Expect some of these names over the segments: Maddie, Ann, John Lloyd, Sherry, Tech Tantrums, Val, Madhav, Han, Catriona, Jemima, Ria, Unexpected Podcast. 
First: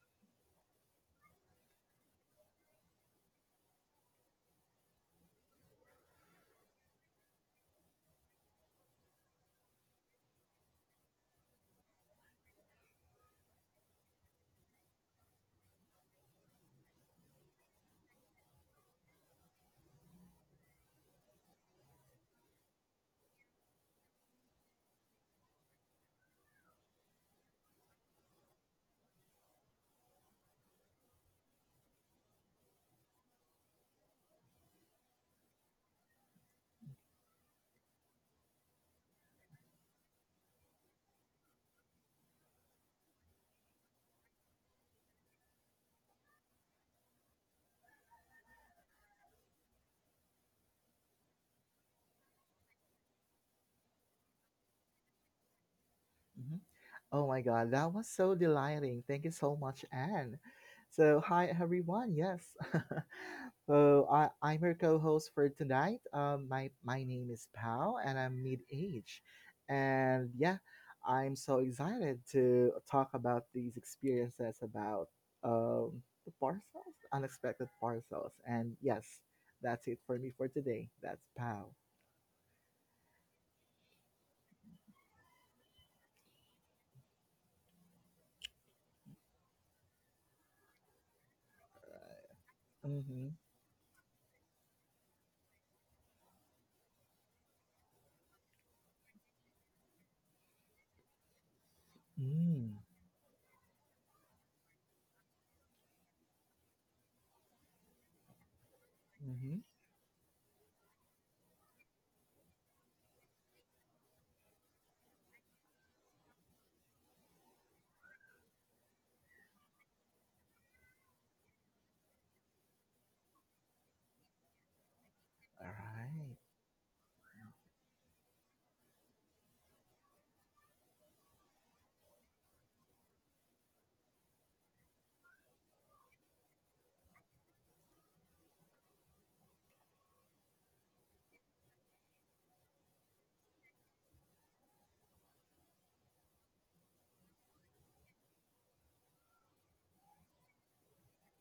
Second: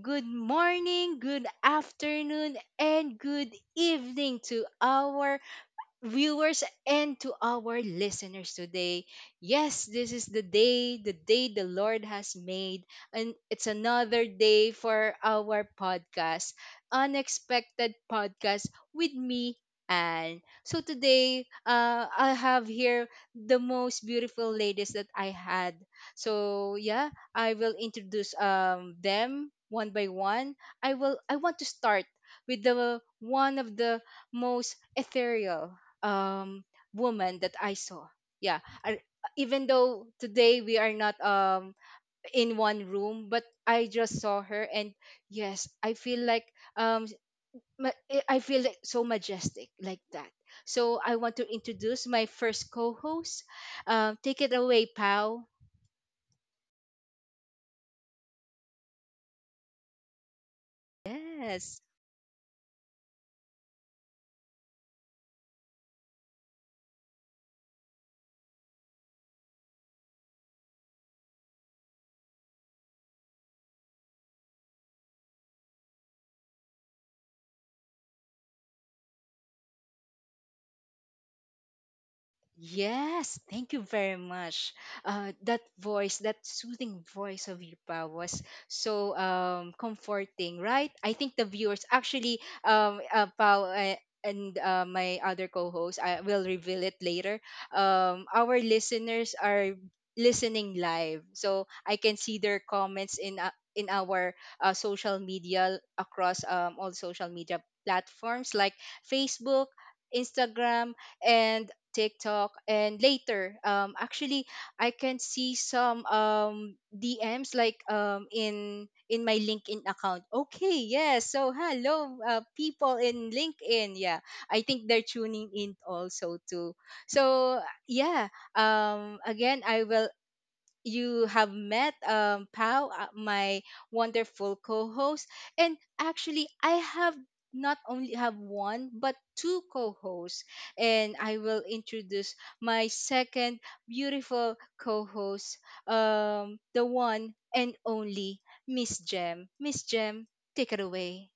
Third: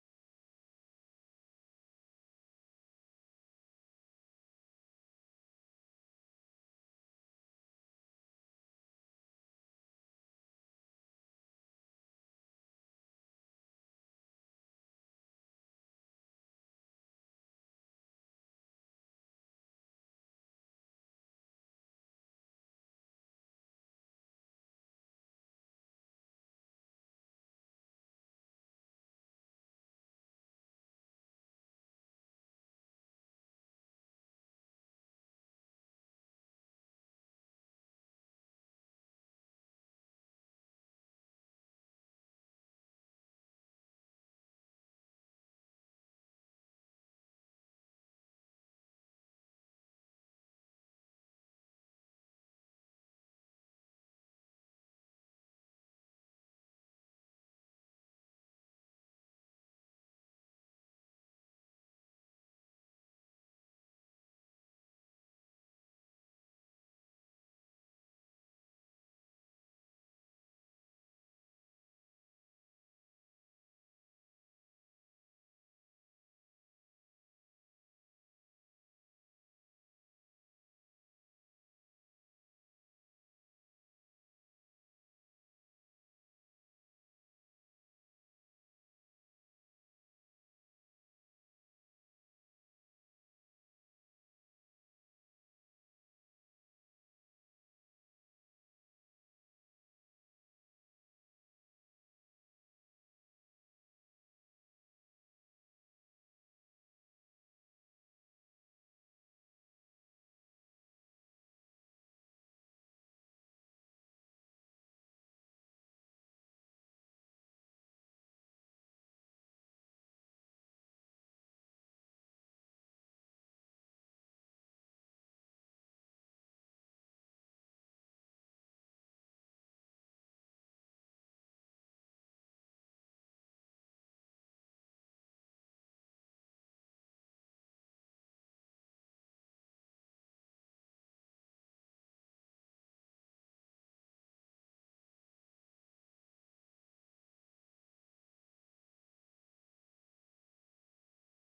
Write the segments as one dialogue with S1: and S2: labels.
S1: good morning, good afternoon, and good evening to our viewers and to our listeners today. Yes, this is the day, the day the Lord has made, and it's another day for our podcast, Unexpected Podcast with me. And so today, I have here the most beautiful ladies that I had. So yeah, I will introduce them one by one. I will. I want to start with the one of the most ethereal um woman that I saw. Yeah, I, even though today we are not in one room, but I just saw her, and yes, I feel like um I feel like so majestic like that. So I want to introduce my first co-host. Take it away, Pau.
S2: Mhm. Oh my God, that was so delighting. Thank you so much, Anne. So, hi
S1: Yes.
S2: everyone. Yes, so I'm your co-host for tonight. My name is Pal, and I'm mid-age, and yeah, I'm so excited to talk about these experiences about the parcels, unexpected parcels, and yes, that's it for me for today. That's Pal.
S1: Yes, thank you very much. That voice, that soothing voice of Yupa was so comforting, right? I think the viewers actually,
S2: Mm-hmm.
S1: Pao and my other co-host, I will reveal it later. Our listeners are listening live, so I can see their
S2: Mm-hmm.
S1: comments in our social media across all social media platforms like Facebook, Instagram, and TikTok, and later, actually, I can see some DMs like in my LinkedIn account. Okay, yes. So hello, people in LinkedIn. Yeah, I think they're tuning
S2: All
S1: in
S2: right.
S1: also too. So yeah, again, I will you have met, Pau, my wonderful co-host, and actually I have not only have one but two co-hosts, and I will introduce my second beautiful co-host, the one and only Miss Jem. Miss Jem, take it away.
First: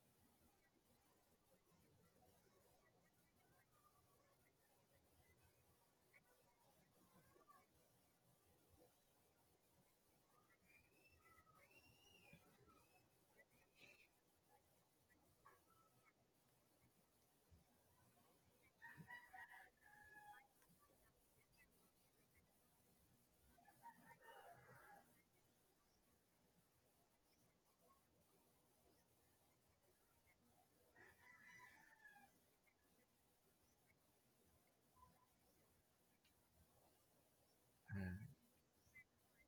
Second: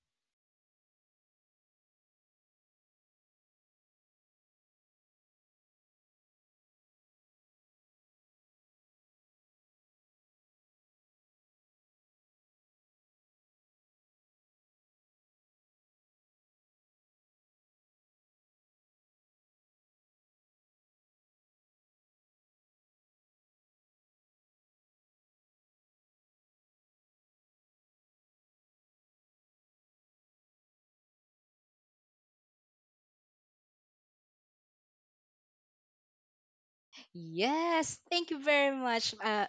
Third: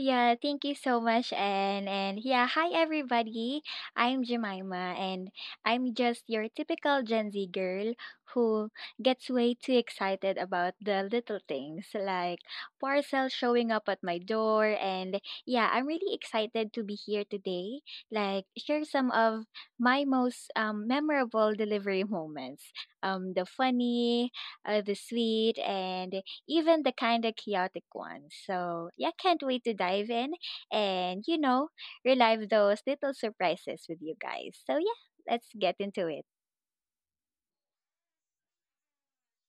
S3: Yeah, thank you so much, and yeah, hi everybody. I'm Jemima, and I'm just your typical Gen Z girl who gets way too excited about the little things like parcel showing up at my door. And yeah, I'm really excited to be here today, like share some of my most memorable delivery moments. The funny, the sweet, and even the kind of chaotic ones. So, yeah, can't wait to dive in and relive those little surprises with you guys. So, yeah, let's get into it.
S1: Yes, thank you very much, uh,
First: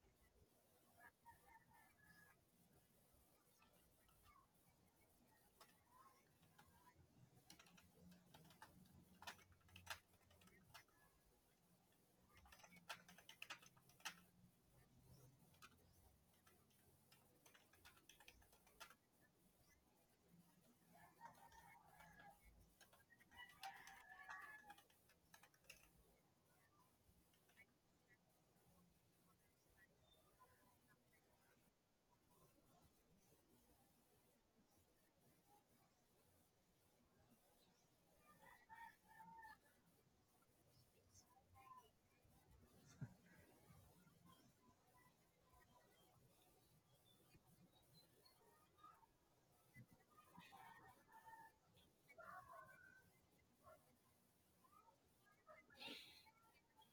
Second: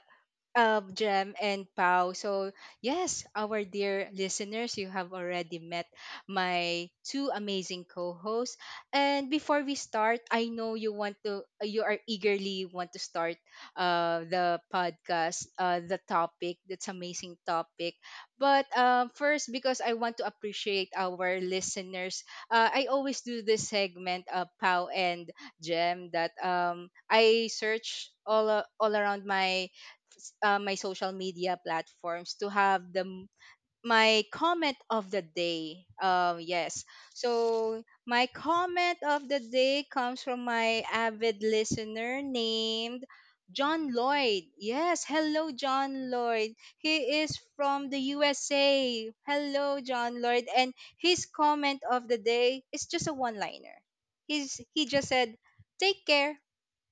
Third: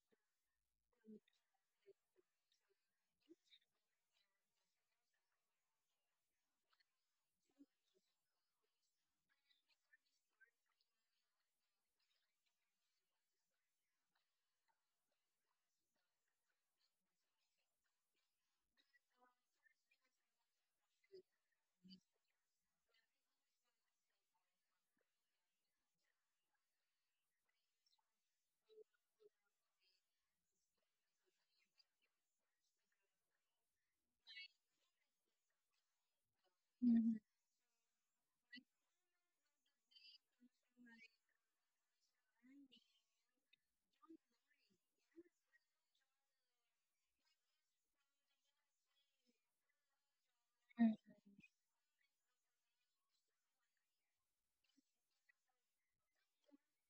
S1: um, Jem and Pau. So, yes, our dear listeners, you have already met my two amazing co-hosts. And before we start, I know you want to, you are eagerly want to start the podcast, the topic, that's amazing topic. But first, because I want to appreciate our listeners, I always do this segment, Pau and Jem, that I search all, all around my my social media platforms to have the my comment of the day. Yes.
S3: Mhm.
S1: So my comment of the day comes from my avid listener named John Lloyd. Yes, hello John Lloyd. He is from the USA. Hello John Lloyd, and
S3: Wow.
S1: his comment of the day is just a one-liner. He just said, "Take care."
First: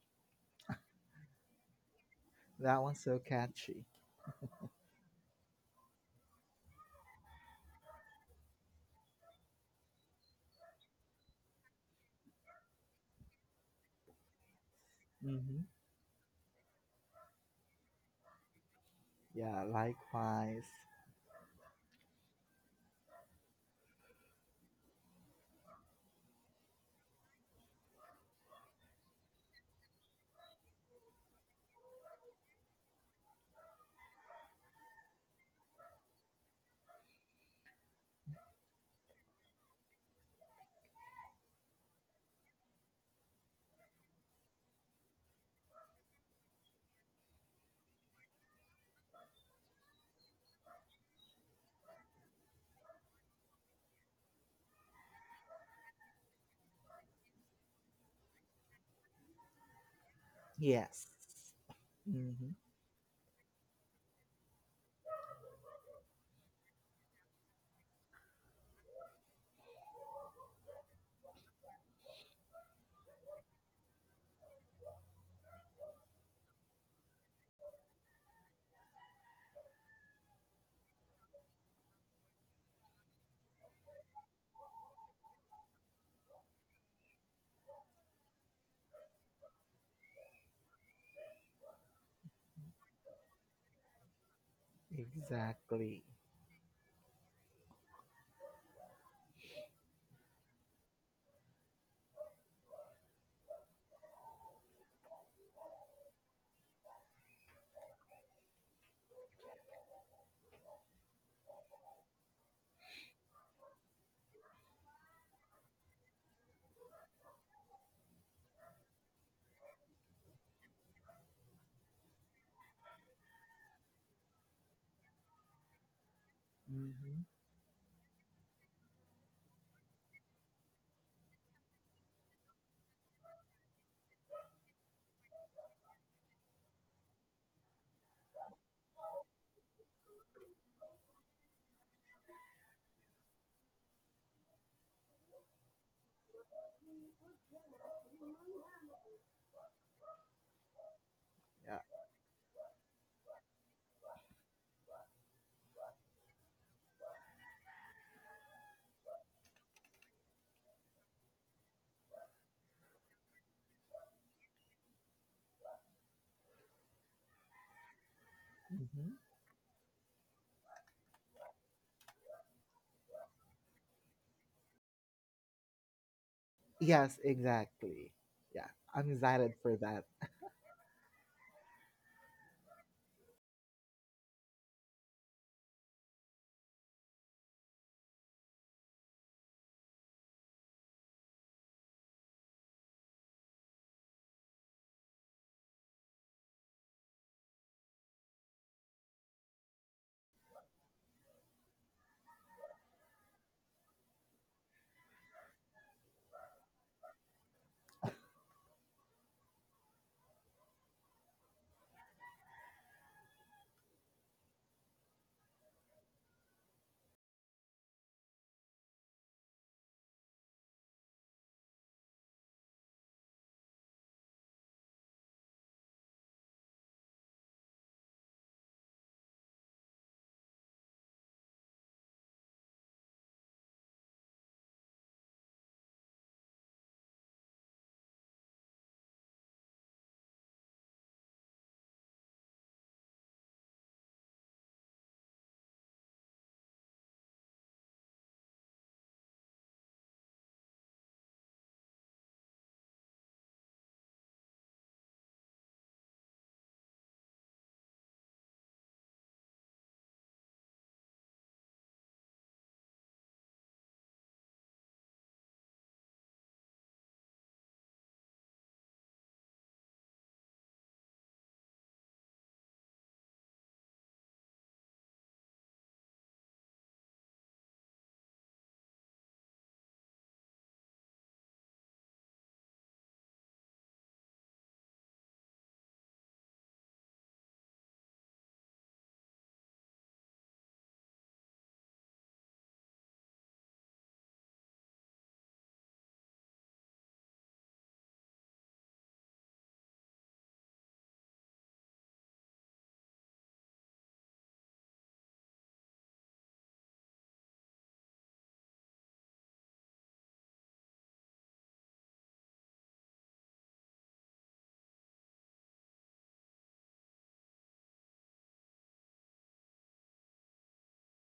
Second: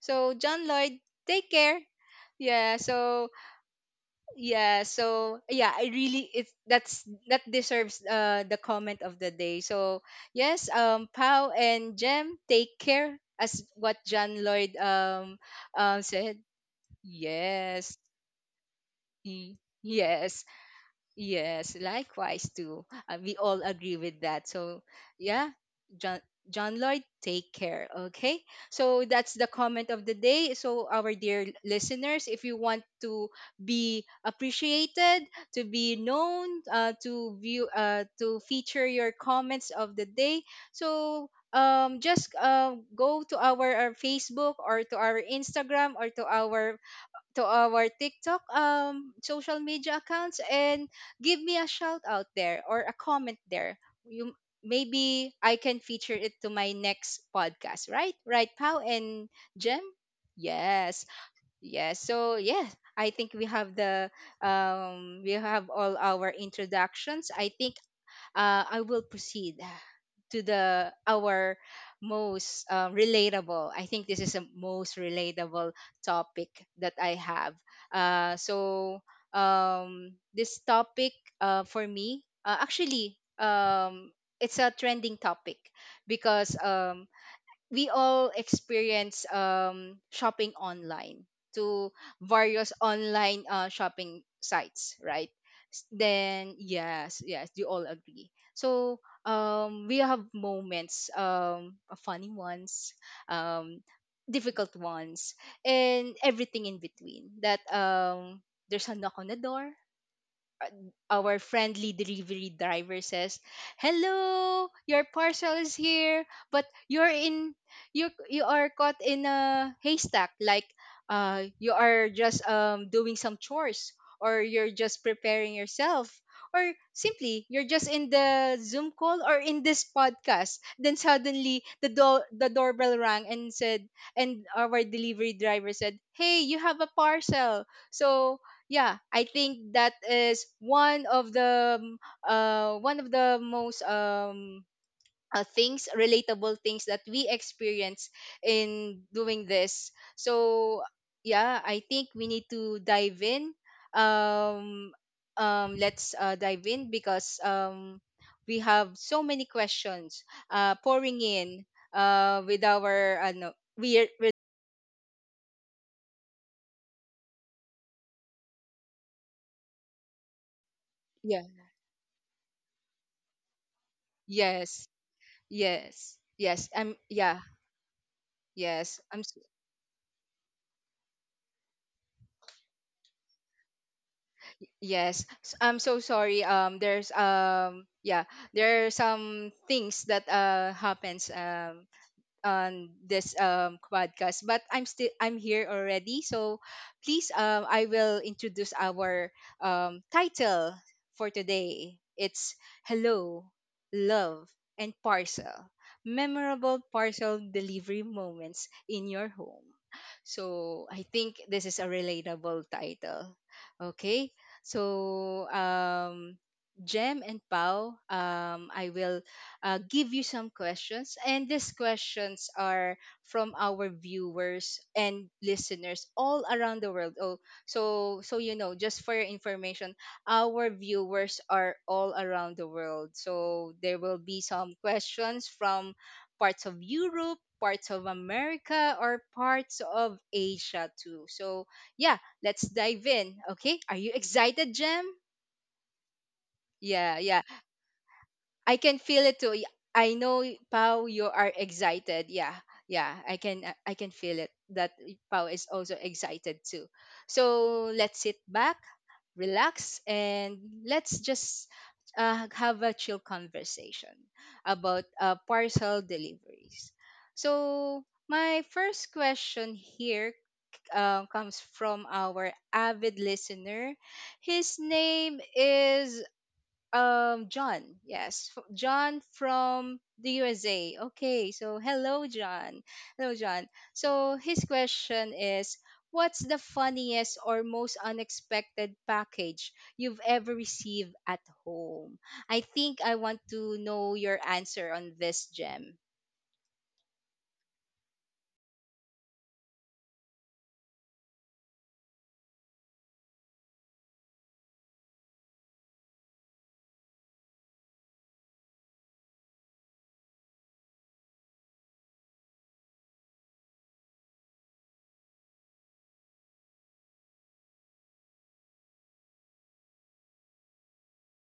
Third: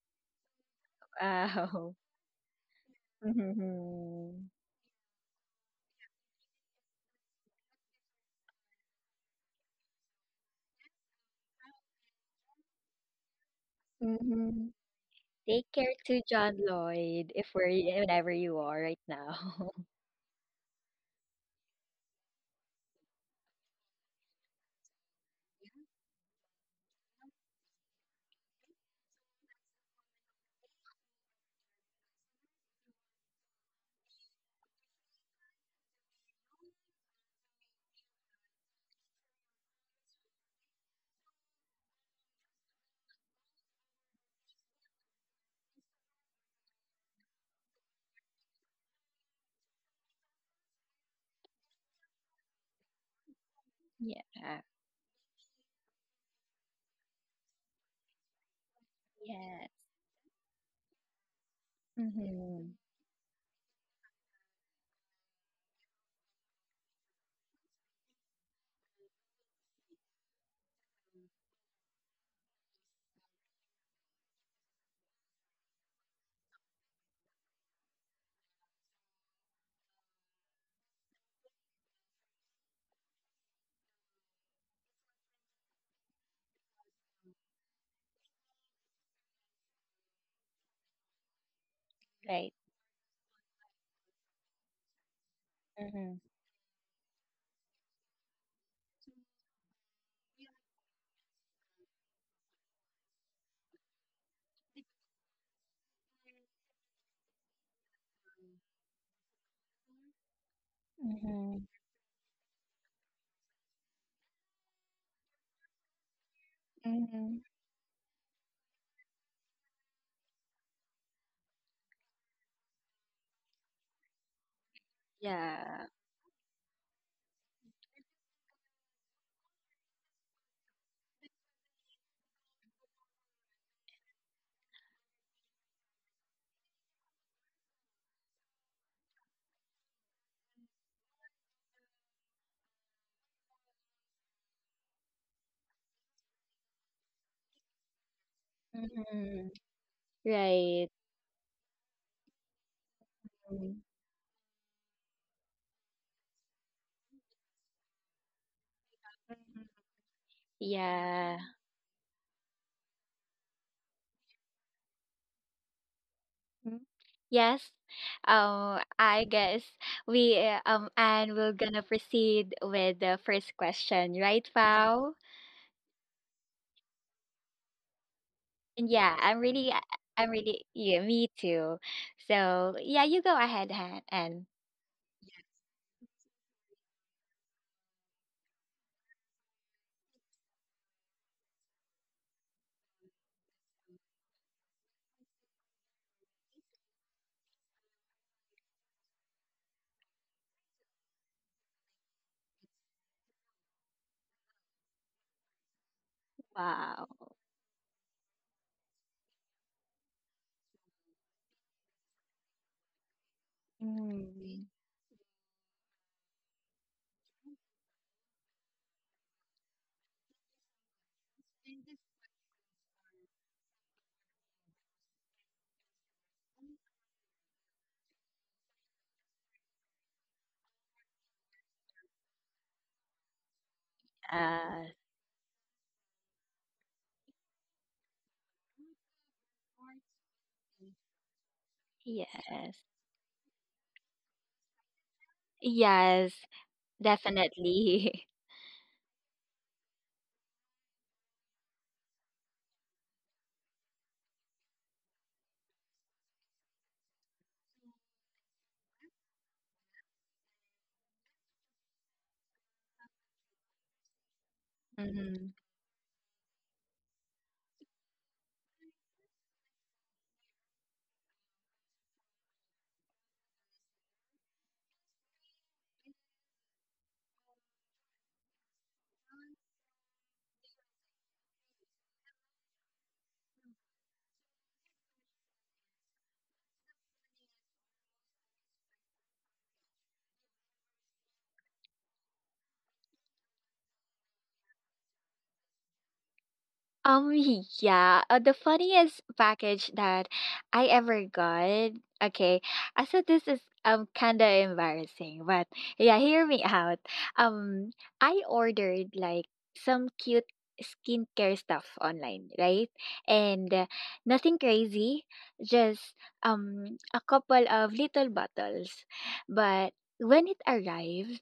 S1: So John Lloyd, take care. Yeah,
S2: That one's so
S1: so
S2: catchy.
S3: Mhm.
S1: yeah, so yeah, I really it, that's that deserves the comment of the day. So yes, Pow and Jem, take care as what John
S3: Mhm.
S1: Lloyd
S2: hmm
S3: Take care to
S1: said.
S3: John Lloyd if we're
S1: Yes.
S3: whenever you are right
S2: Yeah,
S3: now.
S1: Yes.
S2: likewise.
S1: Yes, likewise too. We all agree with that. So, yeah, John John Lloyd, take care, okay? So that's the comment of the day. So our dear listeners, if you want to be appreciated, to be known, to feature your comments of the day, so just go to our Facebook or to our Instagram or to our TikTok social media accounts and give me a shout out there or a comment there.
S3: Yeah,
S1: You
S3: yeah.
S1: maybe I can feature it to my next podcast, right? Right, Pow and
S3: Yes.
S1: Jem? Yes.
S2: Yes.
S1: Yes. So
S2: hmm
S1: yeah,
S3: Mm-hmm.
S1: I think we have the we have all our introductions. I think I will proceed to the our most relatable. I think this is the most relatable topic that I have. So this topic for me, actually, it's a trending topic because we all experience shopping online to
S3: Right.
S1: various online shopping sites, right?
S2: Exactly.
S3: Mm-hmm.
S1: Then yes, yes, you all agree. So we have moments, funny ones, um difficult ones, and everything in between that, there's a knock on the door, our
S3: Mhm.
S1: friendly delivery driver says, "Hello, your parcel is here, but you're
S3: Mhm.
S1: in you are caught in a haystack, like you are just doing some chores or you're just preparing
S3: Yeah.
S1: yourself or
S2: hmm
S1: simply you're just in the Zoom call or in this podcast." Then suddenly the doorbell rang and said and our delivery driver said, "Hey, you have a parcel." So yeah, I think that is one of the most things relatable things that we experience in doing
S3: Mhm.
S1: this. So
S3: Right.
S1: yeah, I
S2: Yeah.
S1: think we need to dive in.
S3: Mhm.
S1: um let's dive in because we have so many
S3: Mhm.
S1: questions pouring
S3: Yeah.
S1: in with our no, we
S3: Mhm. Yes.
S2: hmm
S3: I guess we and
S1: yeah,
S3: we're gonna proceed with the first question, right,
S1: yes,
S3: Val?
S1: yes, yes, I'm
S2: Yes,
S1: yeah,
S2: exactly. Yeah,
S3: And
S1: yes
S2: I'm
S3: yeah,
S1: I'm
S3: I'm
S2: excited
S3: really,
S2: for
S3: uh,
S2: that.
S3: I'm really, yeah, me too. So yeah, you go ahead Han, and
S1: Yes, I'm so sorry. There's yeah, there are some things that happens on this podcast, but I'm here already, so please, I will introduce our title for today. It's "Hello Love and Parcel: Memorable
S3: wow.
S1: Parcel Delivery Moments in Your Home." So I think this is a relatable title, okay?
S3: Mm.
S1: So Jem and Pau, I will give you some questions. And these questions are from our viewers and listeners all around the world. Oh, so so you know, just for your information, our viewers are all around the world. So there will be some
S3: Uh,
S1: questions from parts of Europe, parts of America, or parts of Asia too. So yeah, let's
S3: yes,
S1: dive in. Okay, are you excited, Jem?
S3: yes,
S1: Yeah, yeah.
S3: definitely.
S1: I can feel it too. I know you are excited. Yeah, yeah, I can feel it that is also excited too. So let's sit back, relax, and let's just have a chill conversation about
S3: Mhm.
S1: parcel deliveries. So my first question here. Comes from our avid listener. His name is John. Yes, John from the USA. Okay, so hello, John. Hello, John. So his question is, what's the funniest or most unexpected package you've ever received at home? I think I want to know your answer on this, Gem.
S3: Um, yeah, the funniest package that I ever got. Okay, I said this is kind of embarrassing, but yeah, hear me out. Um, I ordered like some cute skincare stuff online, right? And nothing crazy, just a couple of little bottles. But when it arrived,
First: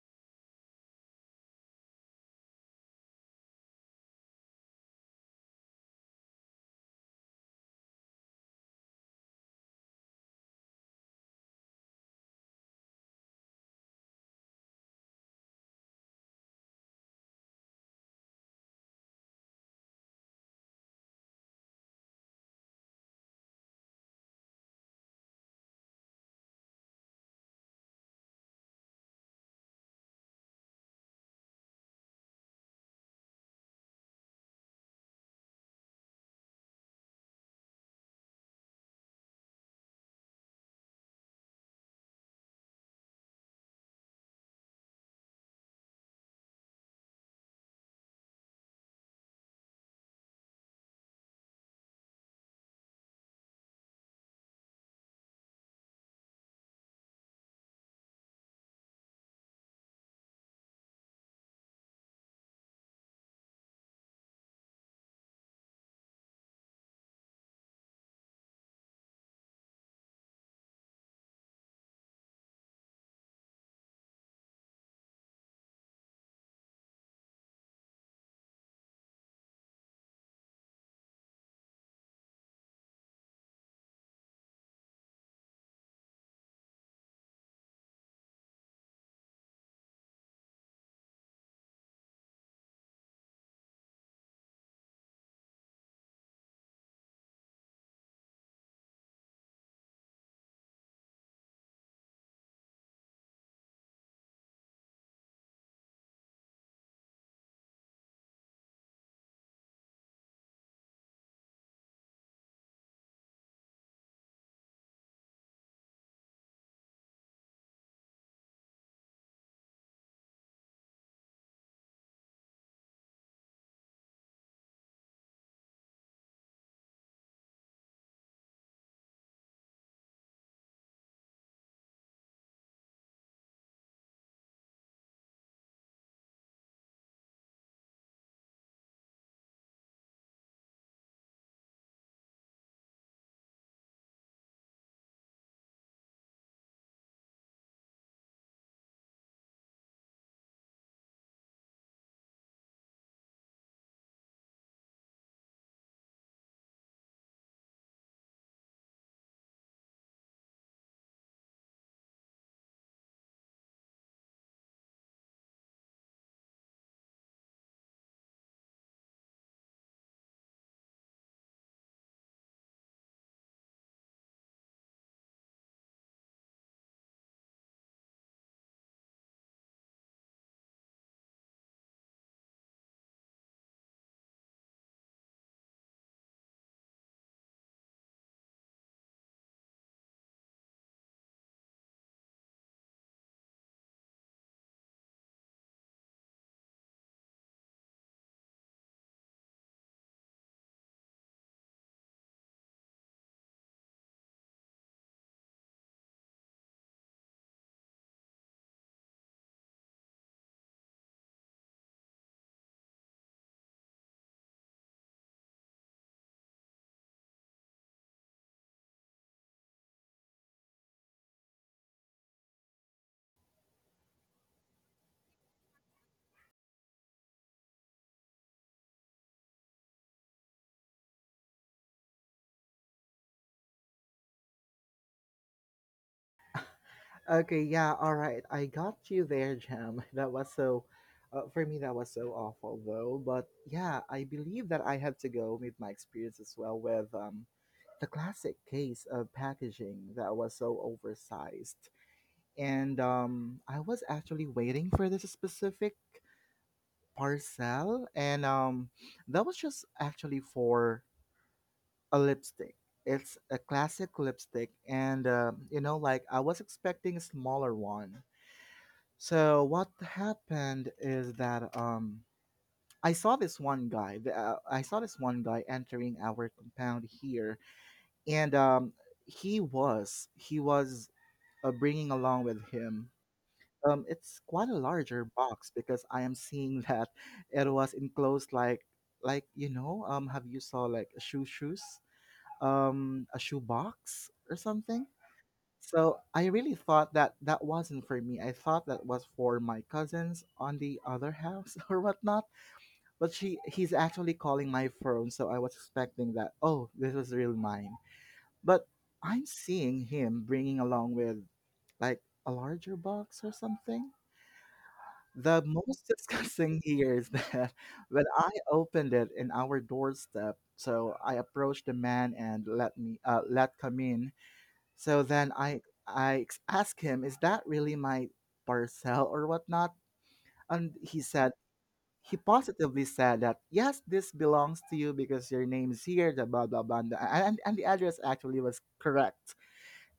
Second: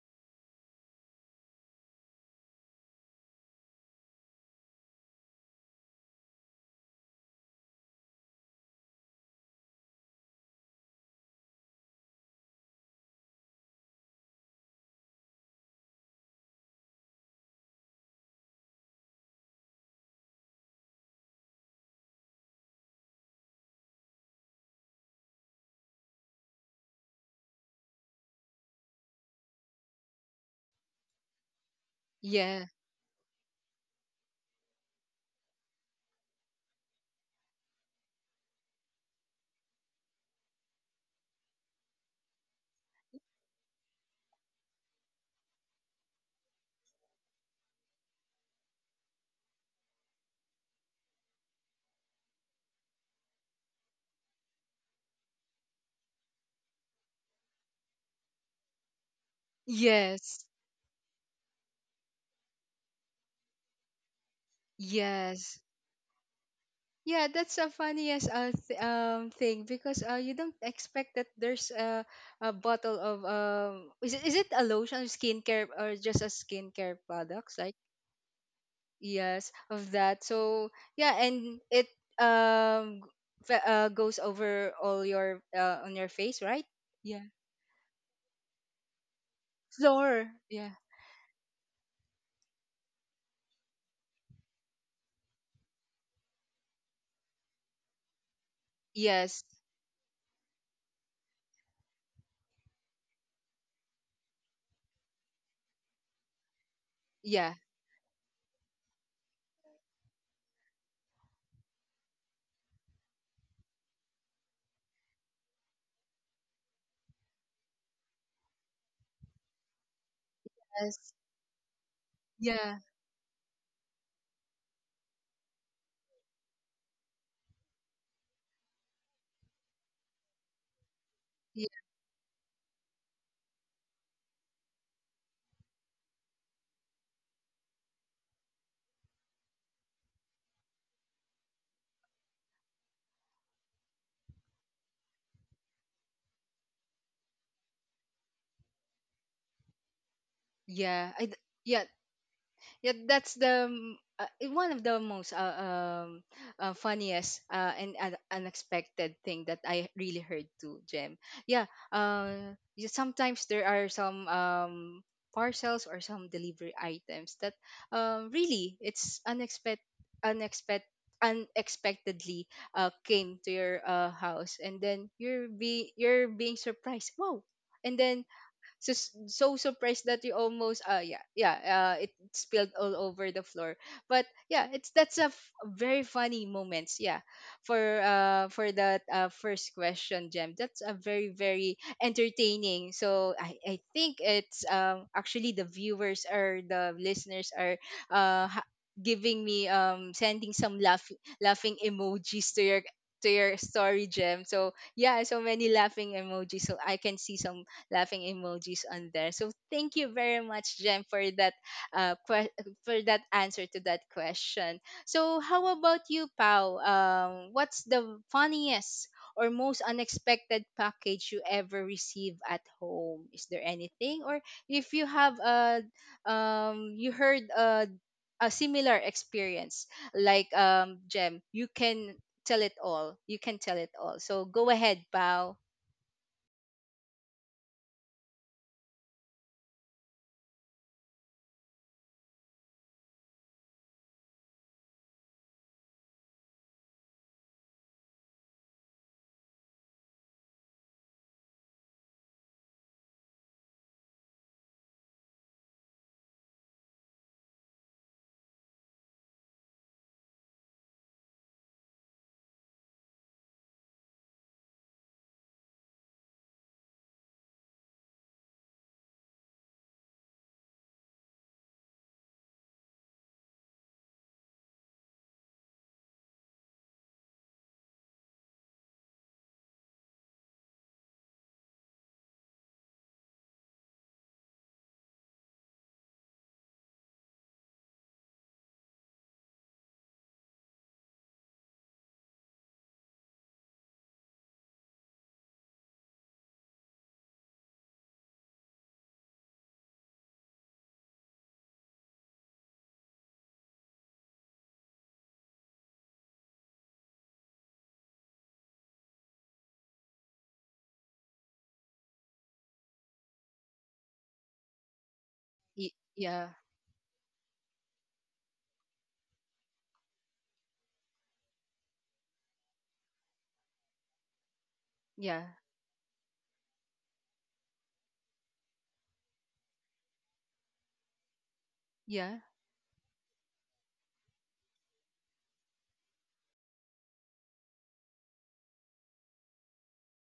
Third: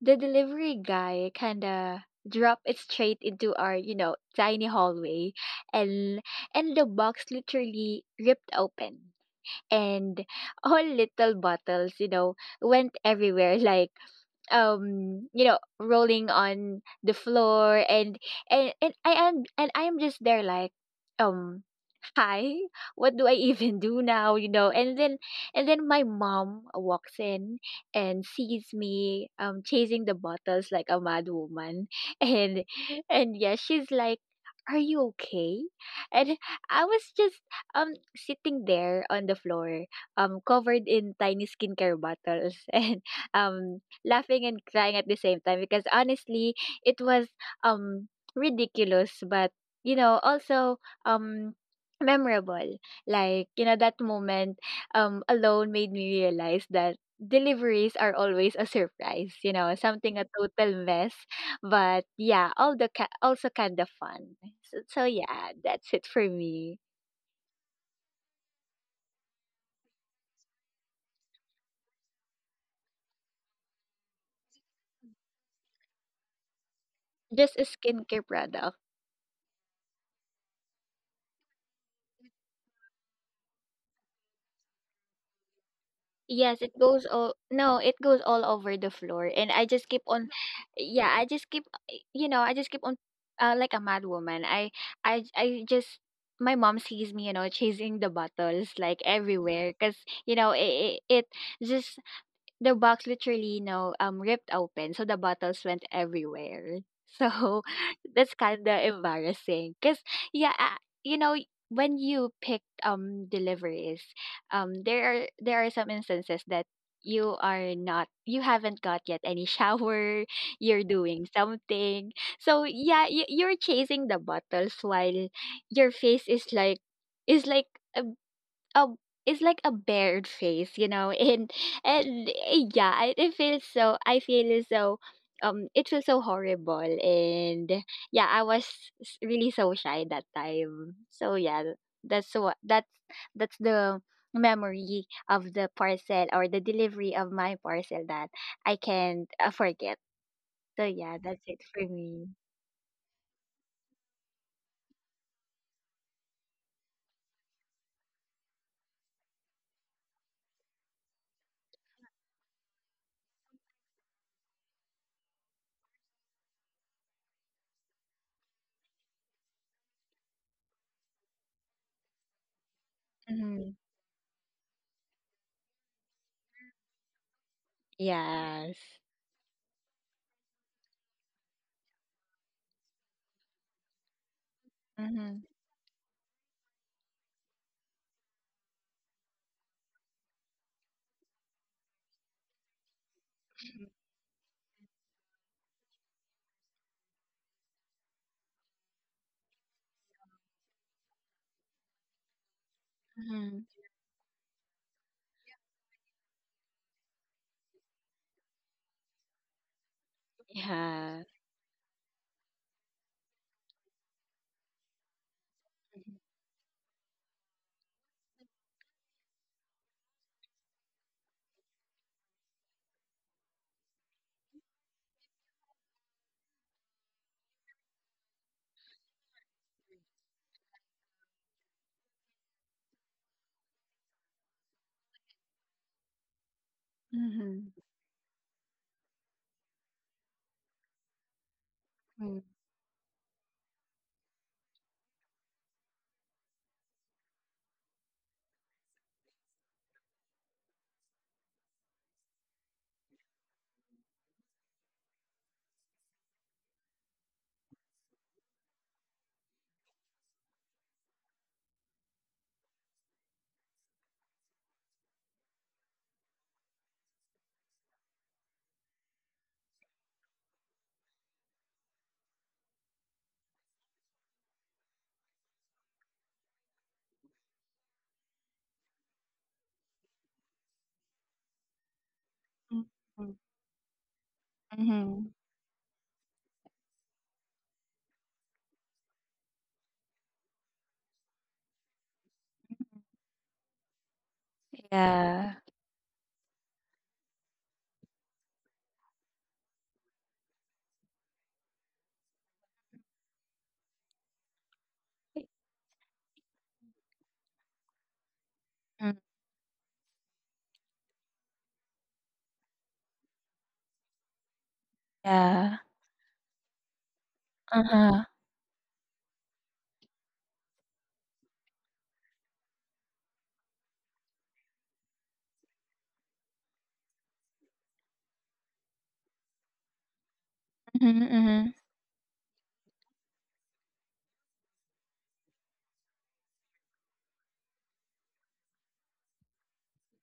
S3: the delivery guy kind of dropped it straight into our you know tiny hallway and the box literally ripped open and all little bottles you know went everywhere like you know rolling on the floor and I am just there like um hi what do I even do now you know and then my mom walks in and sees me chasing the bottles like a mad woman.
S1: Yeah.
S3: And and yeah, she's like, are you okay? And I was just um sitting there on the floor, covered in tiny skincare bottles, and um laughing and crying at the same time because honestly it was um ridiculous, but you know also um memorable. Like, you know, that moment alone made me realize that deliveries are always a surprise, you know, something a
S1: Yes.
S3: total mess, but yeah, all the also kind of fun. So yeah,
S1: Yes.
S3: that's it for me.
S1: Yeah, that's a funniest thing because you don't expect that there's a bottle of is it a lotion skincare or just a skincare
S3: Just
S1: products
S3: a
S1: like
S3: skincare product.
S1: yes of that. So yeah, and it um g- goes over all your on your face,
S3: Yes,
S1: right?
S3: it goes
S1: Yeah,
S3: all no, it goes all over the floor and I just keep on,
S1: floor, yeah.
S3: yeah, I just keep you know, I just keep on like a mad woman. I just, my mom sees me, you know, chasing the bottles like
S1: Yes,
S3: everywhere because you know it just, the box literally, you know, ripped open, so the bottles went everywhere.
S1: yeah,
S3: So that's kind of embarrassing, cause yeah, you know, when you pick deliveries, there are some instances that you are not you haven't got yet any shower, you're
S1: yes,
S3: doing something. So
S1: yeah,
S3: yeah, you, you're chasing the bottles while your face is like a it's like a bared face, you know, and
S1: yeah,
S3: yeah, it feels so. I feel as though it feels so horrible, and yeah, I was really so shy that time. So yeah, that's what that's the memory of the parcel or the delivery of my parcel that I can't forget. So
S1: yeah,
S3: yeah, that's it
S1: yeah,
S3: for me.
S1: yeah, that's the one of the most um funniest and unexpected thing that I really heard too, Jem. Yeah, you, sometimes there are some parcels or some delivery items that really it's unexpected unexpectedly came to
S3: Hmm.
S1: your house, and then you're be you're being surprised, wow. And then
S3: Yes.
S1: so so surprised that you almost it spilled all over the floor. But yeah, it's that's a
S3: Mm-hmm.
S1: very funny moments, yeah, for that first question, Gem. That's a very very entertaining. So I think it's actually the viewers or the listeners are uh ha- giving me sending some laughing emojis to your
S3: Mm-hmm.
S1: story, Gem. So yeah, so many laughing emojis. So I can see some laughing emojis on there. So thank you very much, Jem, for
S3: Yeah.
S1: that uh que- for that answer to that question. So how about you, Pau? What's the funniest or most unexpected package you ever receive at home? Is there anything, or if you have a you heard a similar experience like Jem, you can tell it all. You can tell it all. So go ahead, Pau.
S2: Okay, yeah, all right. I got you there, Jam. For me, that was so
S3: Mm-hmm.
S2: awful though. But yeah, I believe that I have to go with my experience as well with the classic case of packaging that was so oversized. And I was actually waiting for this specific parcel, and that was just actually for a lipstick. It's a classic lipstick, and you know, like I was expecting a smaller one. So what happened is that I saw this one guy. I saw this one guy entering our compound here, and he was bringing along with him it's quite a larger
S3: Mhm.
S2: box because I am seeing that it was enclosed like you know have you saw like a shoe box or something.
S3: Yeah.
S2: So I really thought that that wasn't for me. I thought that was for my cousins on the other house or whatnot. But she he's actually calling my phone, so I was expecting that oh this was real mine. But
S3: Mm,
S2: I'm seeing him bringing along with like a larger box or something. The
S3: yeah.
S2: most
S1: Yeah,
S2: disgusting here is that
S3: Uh-huh.
S2: when I opened it in our doorstep, so I approached the man and let me let come in. So
S1: yeah.
S2: then asked him, "Is that really my parcel or whatnot?" And
S3: Mhm, mhm.
S1: Yeah,
S2: he positively said that yes, this belongs to you because your name is here, the blah blah blah, and the address actually was correct.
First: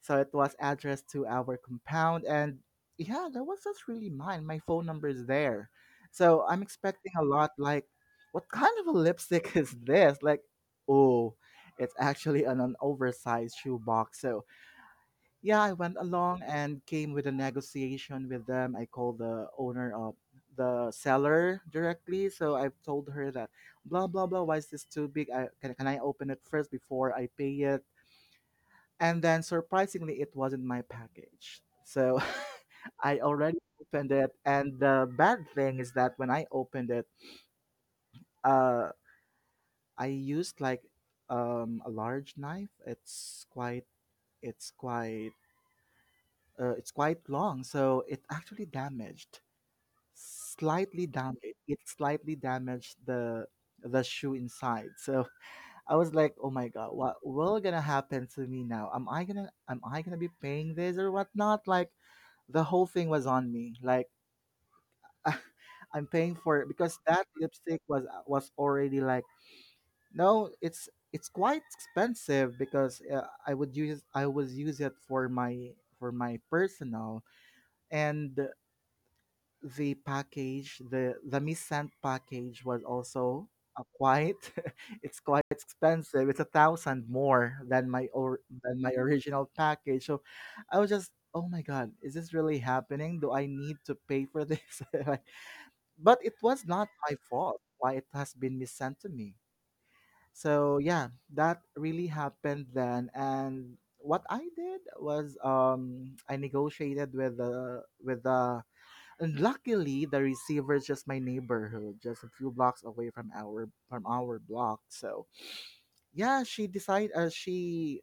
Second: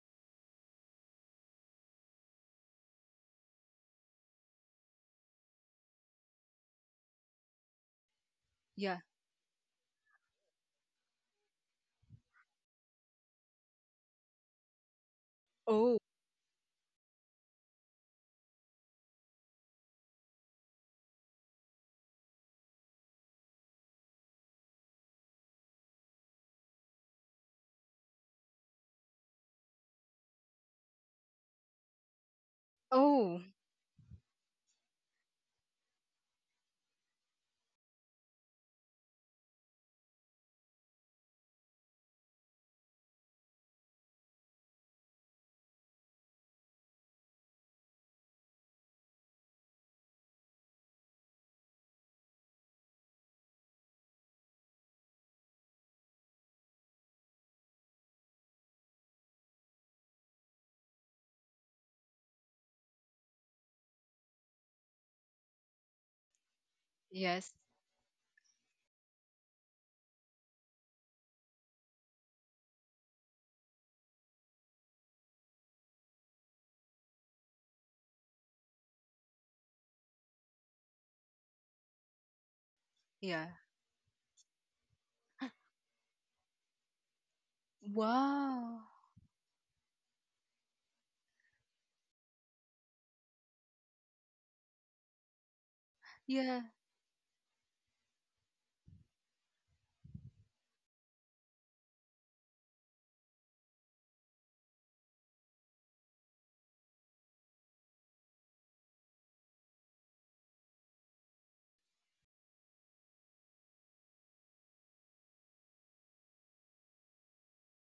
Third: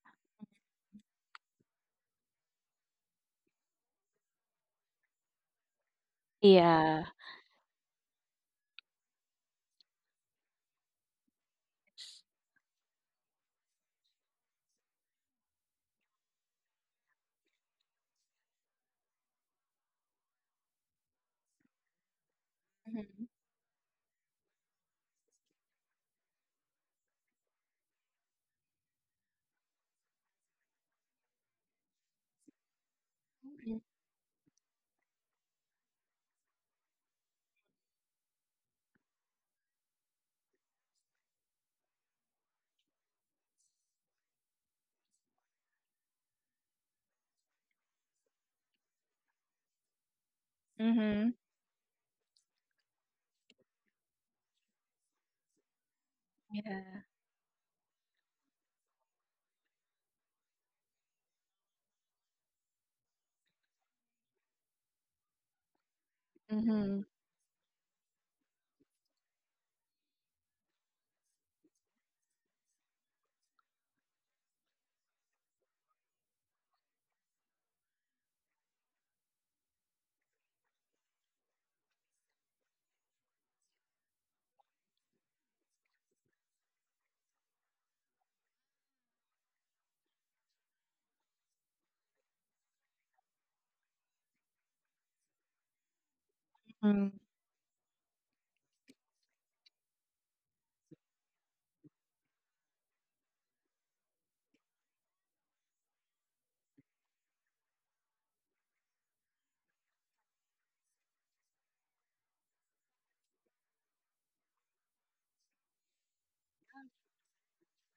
S2: So it was addressed to our compound, and yeah, that was just really mine. My phone number is there. So I'm
S3: Yeah.
S2: expecting a lot like, what kind of a
S1: yeah.
S2: lipstick is this? Like, oh, it's actually an oversized shoebox. So yeah, I went
S1: Oh,
S2: along and came with a negotiation with them. I called the owner of the seller directly. So I've told
S3: Mhm.
S2: her that blah blah blah, why is this too big? Can I open it first before I pay it? And then surprisingly, it wasn't my package. So I
S1: oh,
S2: already opened it. And the bad thing is that when I opened it, uh, I used like a large knife. It's quite, it's quite long. So it actually damaged,
S3: Mhm.
S2: slightly
S3: Mhm.
S2: damaged. It slightly damaged the shoe inside. So I was like, oh my
S3: Yeah.
S2: god, what will gonna happen to me now? Am I gonna be paying this or whatnot? Like the whole thing was on me. Like I'm paying for it because
S3: Mhm.
S2: that
S1: yes,
S2: lipstick was already like no, it's quite expensive because I was use it for my personal and the package, the Mi package was
S1: yeah.
S2: also a quite it's quite expensive. It's a thousand more than my or than
S1: Wow.
S2: my original package. So I was just oh my god, is this really happening? Do I need to pay for this? Like, but it was
S1: Yeah,
S2: not my
S3: Mhm.
S2: fault why it has been missent to me. So yeah, that really happened then and what I did was I negotiated with the and luckily, the receiver is just my neighborhood, just a few blocks away from our block. So yeah, she decided. She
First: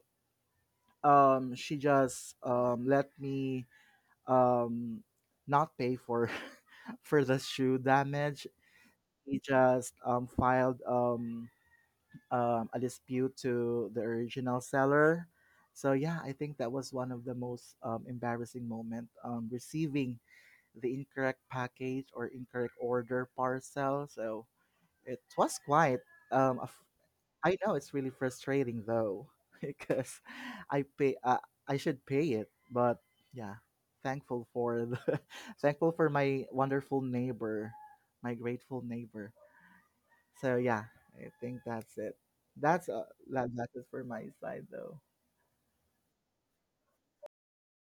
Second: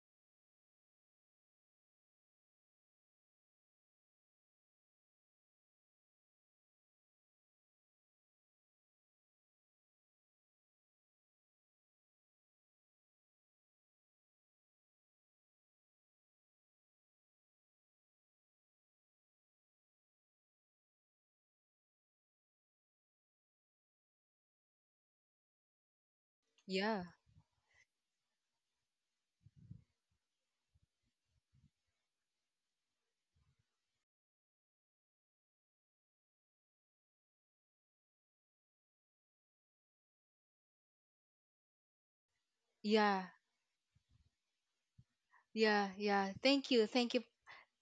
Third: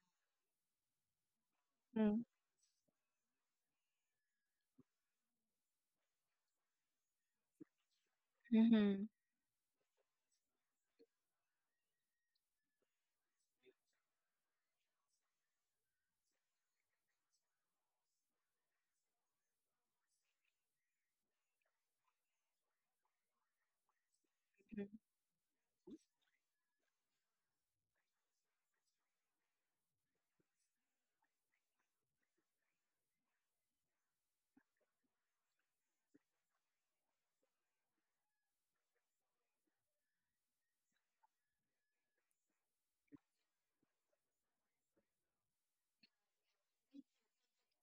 S2: um She
S3: Mhm.
S2: just let me um not pay for for the shoe damage.
S3: Mhm.
S2: He just filed a dispute to the original seller. So yeah, I think that was one of the most embarrassing moment receiving the incorrect package or incorrect order parcel. So
S3: Mhm.
S2: it was quite. Um, a f-
S1: yeah,
S2: I know it's really frustrating though because I pay. Uh, I should pay it, but yeah, thankful for thankful for my wonderful neighbor, my grateful neighbor. So yeah, I think that's it. That's uh,
S1: yeah,
S2: that's it for my side though.
S1: yeah, yeah. Thank you. Thank you,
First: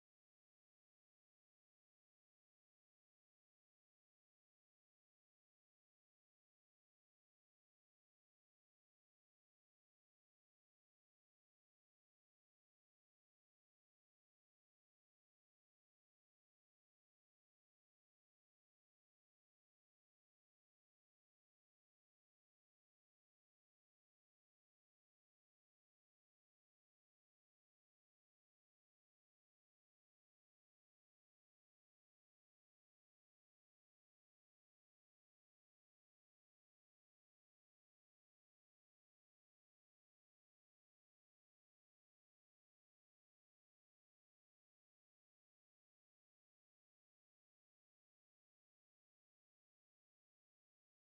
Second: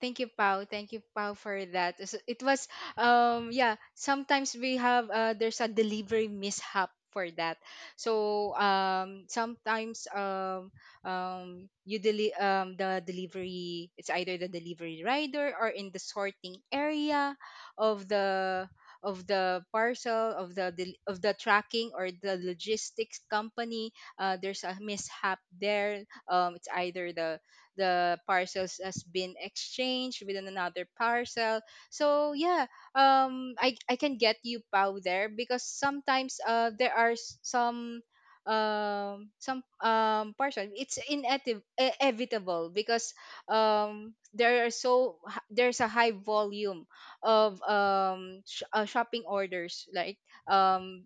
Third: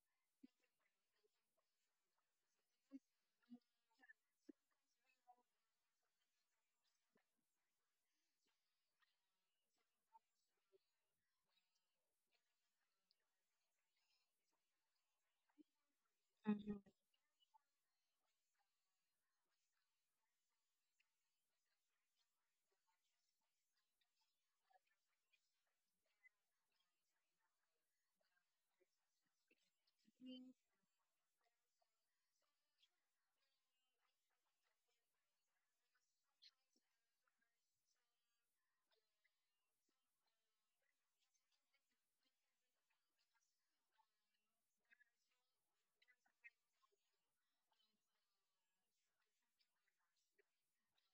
S1: thank you, Pau. Thank you, Pau, for that. So it was, yeah. Sometimes we have there's a delivery mishap for that. So sometimes you the delivery, it's either the delivery rider or in the sorting area of the of the parcel of the of the tracking or the logistics company. There's a mishap there. It's either the parcels has been exchanged within another parcel, so yeah. I can get you Pow there because sometimes there are some parcel, it's inevitable because there are there's a high volume of shopping orders, like um